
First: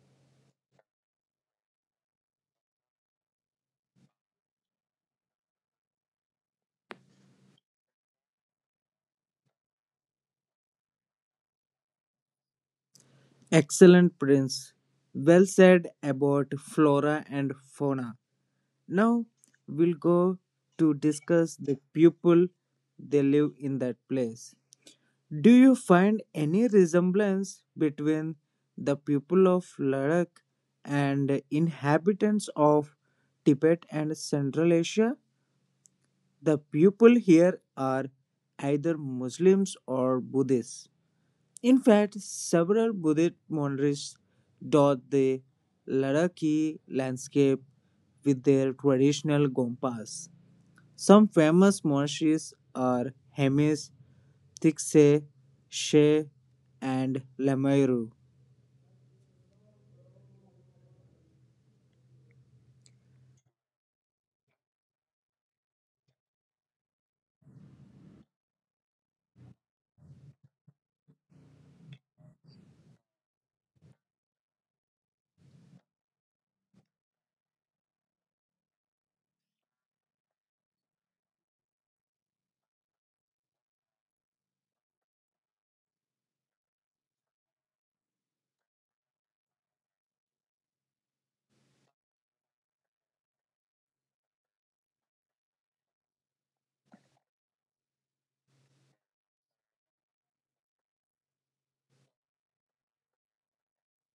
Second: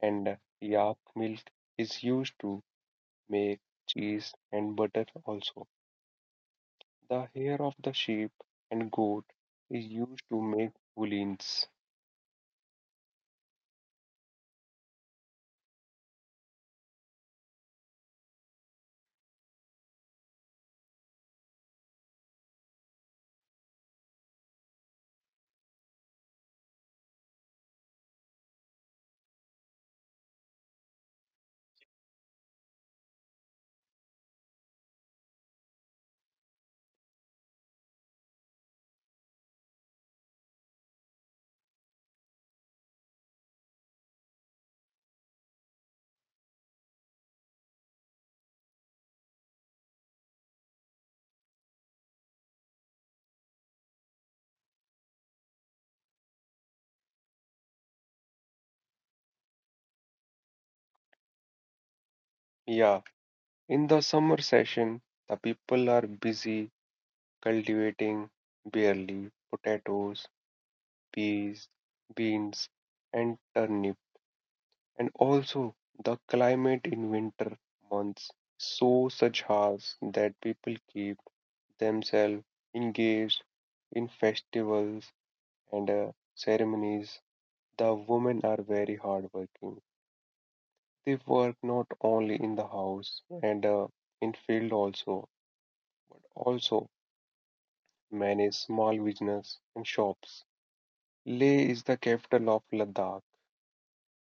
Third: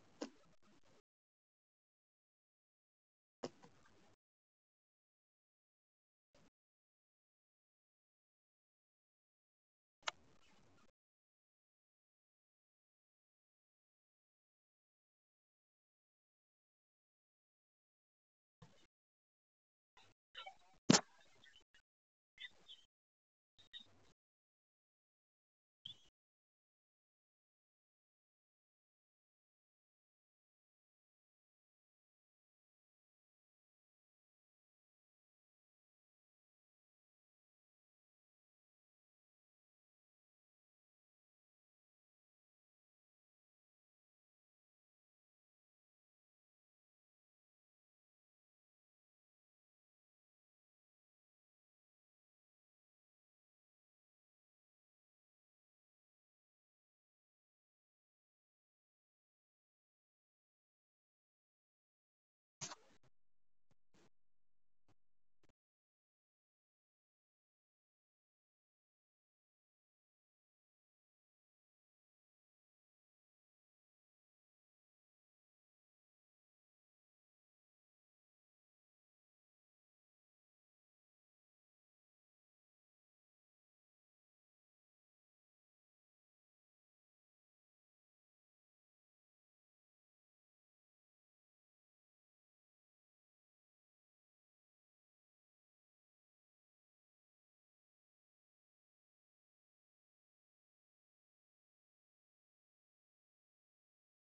B: and yak milk is used to milk, cheese, and butter also. The hair of the sheep and goat is used to make woolens.
C: Excellent, Prince. Well said about flora and fauna. Now we'll go to discuss the people they live in that place. Do you find any resemblance between the people of Ladakh and inhabitants of Tibet and Central Asia? The people here are either Muslims or Buddhists. In fact, several Buddhist monasteries dot the Ladakhi landscape with their traditional gompas. Some famous monasteries are Hemis, Tikse, She, and Lamayeru.
B: Yeah, in the summer session, the people are busy cultivating barley, potatoes, peas, beans, and turnip. And also, the climate in winter months is so such harsh that people keep themselves engaged in festivals and uh, ceremonies. The women are very hardworking. They work not only in the house and uh, in field also, but also manage small business and shops. Leh is the capital of Ladakh.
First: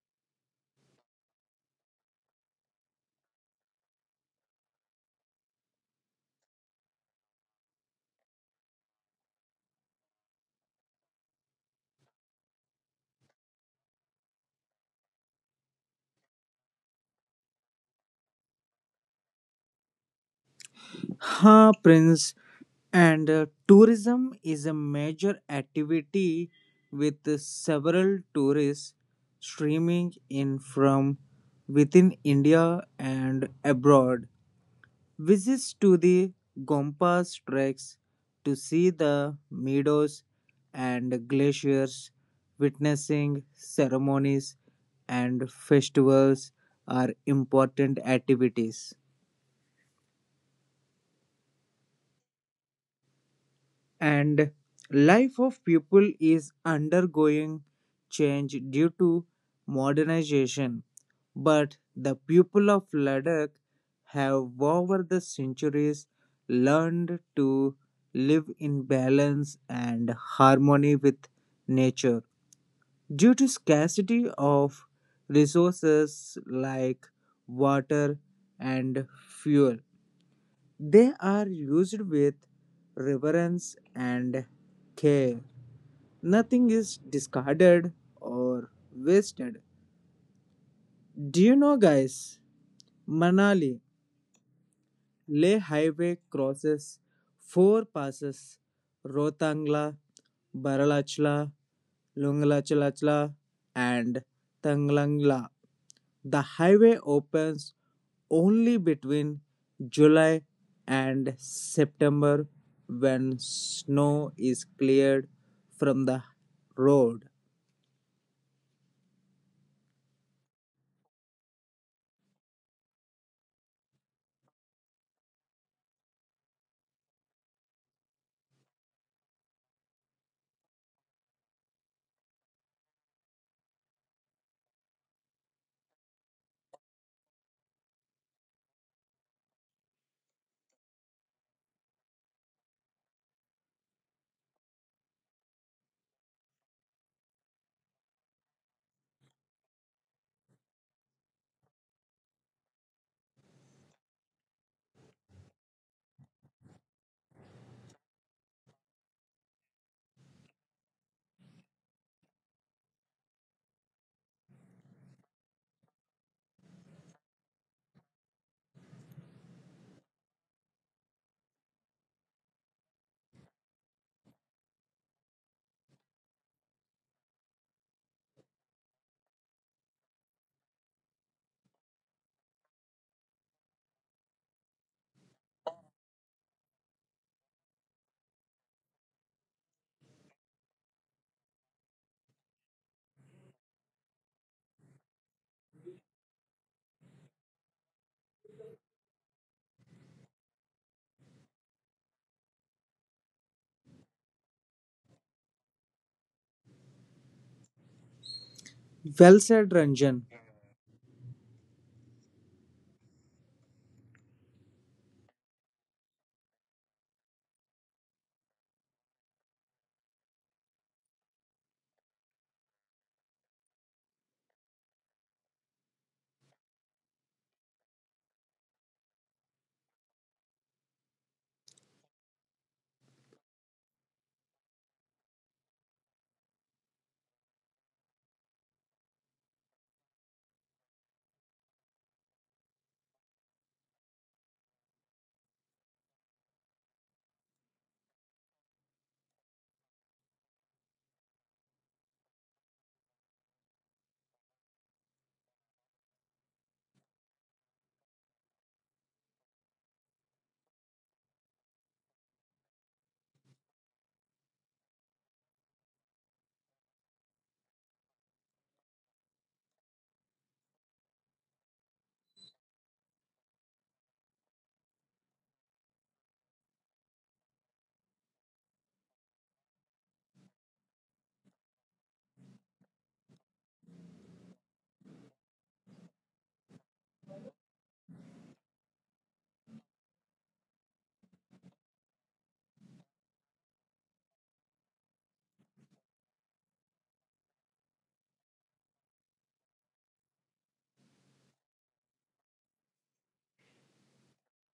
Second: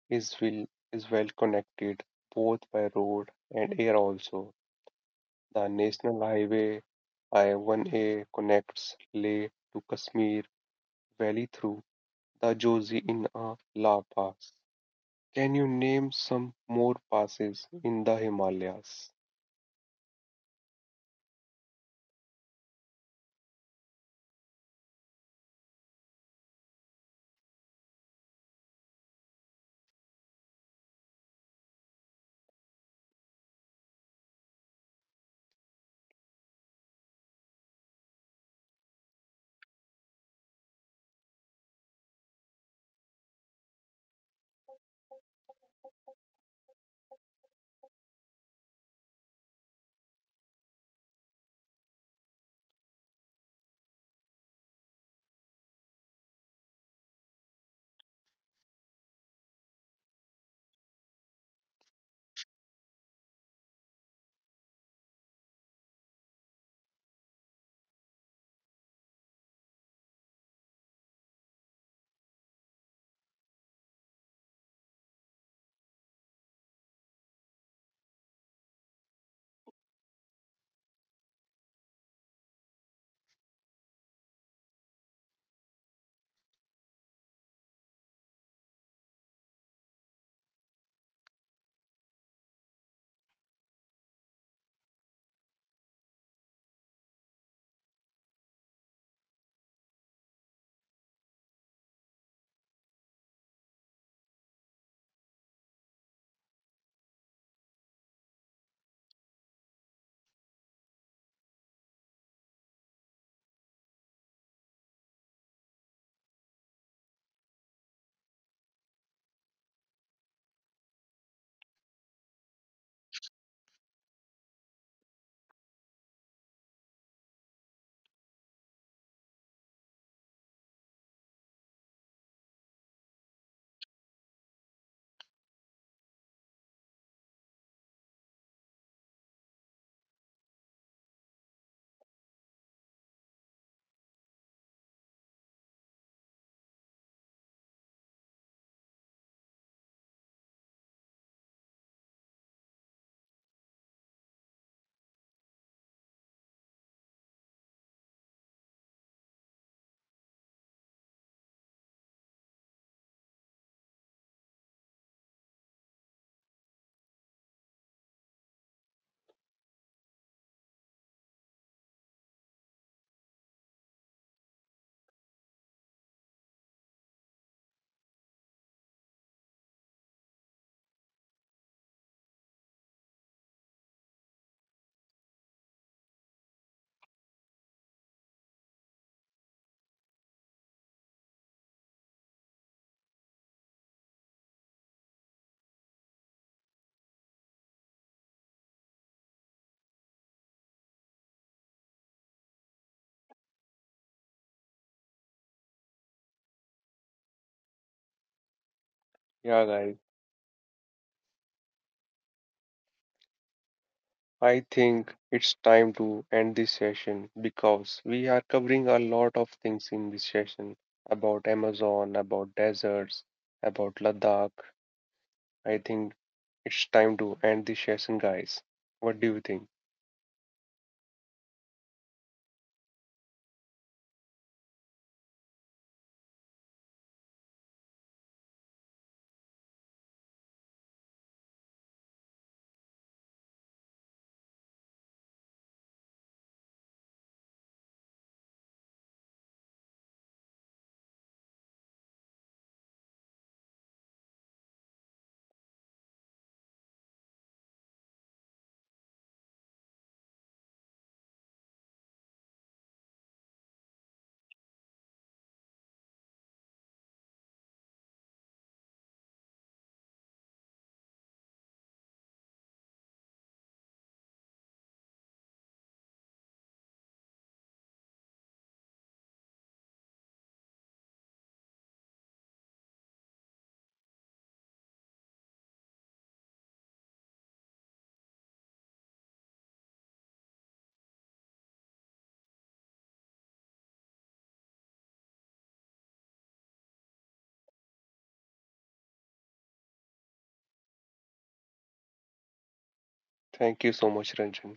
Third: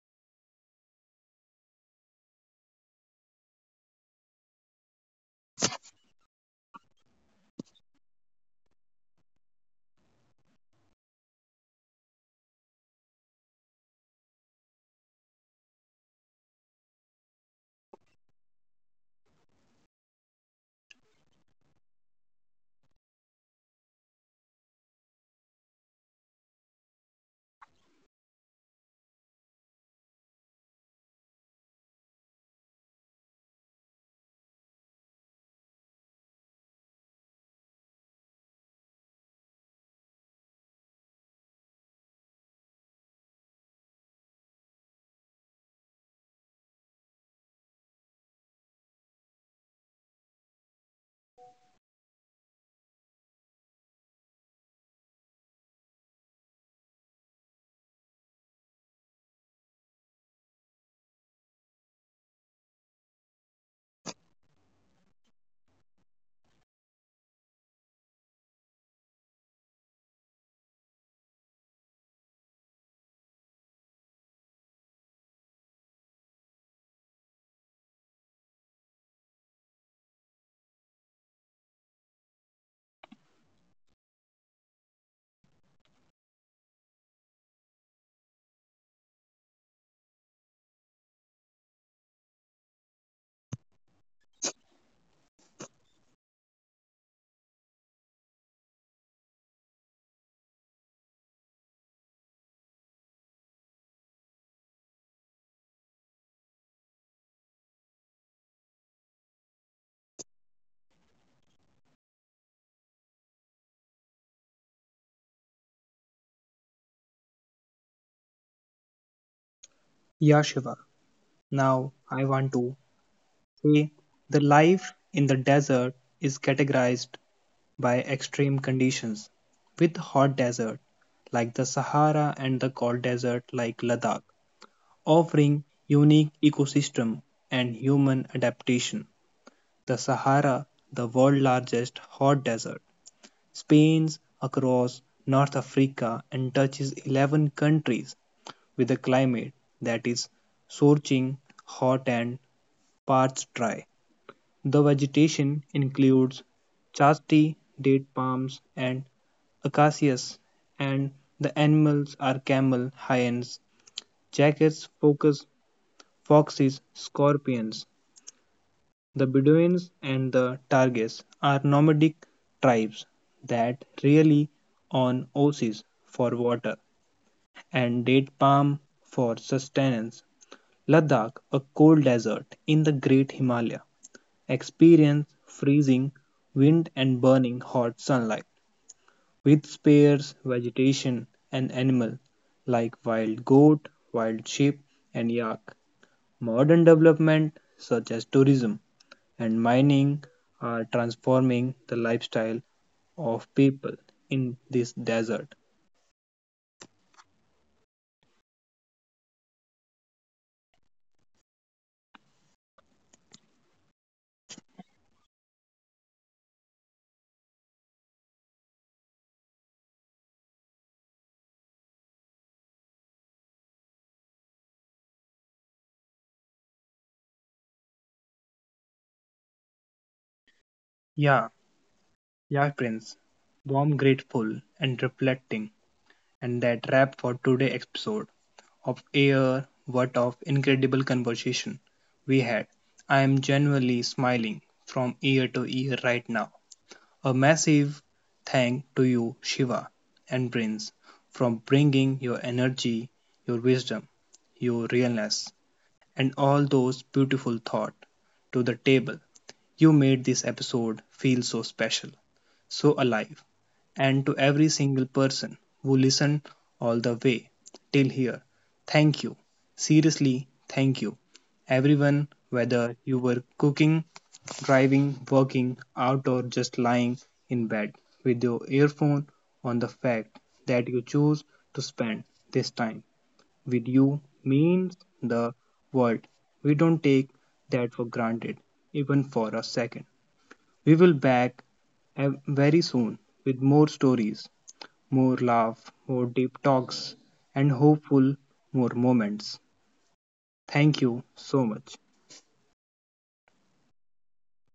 B: is well, is well connected both by road and air also. The National Highway I one A connects Leh to Kashmir Valley through the Jozi in a La Pass. Can you name some more passes in the Himalayas?
C: Ha, Prince. And uh, tourism is a major activity with uh, several tourists streaming in from within India and abroad. Visits to the Gompas, treks to see the meadows and glaciers, witnessing ceremonies and festivals are important activities. And life of people is undergoing change due to modernization, but the people of Ladakh have, over the centuries, learned to live in balance and harmony with nature. Due to scarcity of resources like water and fuel, they are used with reverence and care. Nothing is discarded or wasted. Do you know, guys? Manali Leh Highway crosses four passes: Rotangla, Baralachla, Lungalachalachla, and Tanglangla. The highway opens only between July and September when snow is cleared from the road.
A: Yeah, Shiva. Now I want to say the life in the desert is categorized by extreme conditions, with hot desert like the Sahara and the cold desert like Ladakh, offering unique ecosystem and human adaptation. The Sahara, the world's largest hot desert, spans across North Africa and touches eleven countries with a climate that is scorching hot and parts dry. The vegetation includes chastity, date palms, and acacias, and the animals are camel, hyenas, jackets, foxes, foxes, scorpions. The Bedouins and the Targes are nomadic tribes that rely on oases for water and date palm for sustenance. Ladakh, a cold desert in the Great Himalaya, experiences freezing wind and burning hot sunlight, with sparse vegetation and animals like wild goat, wild sheep, and yak. Modern development such as tourism and mining are transforming the lifestyle of people in this desert.
C: Well
B: Yeah,
C: said,
B: guys,
C: Ranjan.
B: I think it's time to end this session because we are covering a lot of things in this session about Amazon, about deserts, about Ladakh. I think it's time to end this session, guys. What do you think?
A: Yeah, yeah, Prince. Warm, grateful, and reflecting. And that wrap for today's episode of air what of incredible conversation we had. I am genuinely smiling from ear to ear right now. A massive thank to you Shiva and Prince for bringing your energy, your wisdom, your realness and all those beautiful thoughts to the table. You made this episode feel so special, so alive, and to every single person who listened all the way till here, thank you. Seriously, thank you. Everyone, whether you were cooking, driving, working out, or just lying in bed with your earphone on the fact that you chose to spend this time with you means the world. We don't take that for granted, even for a second. We will back very soon with more stories, more laugh, more deep talks, and hopeful more moments. Thank you so much.
B: Thank you so much, Ranjan.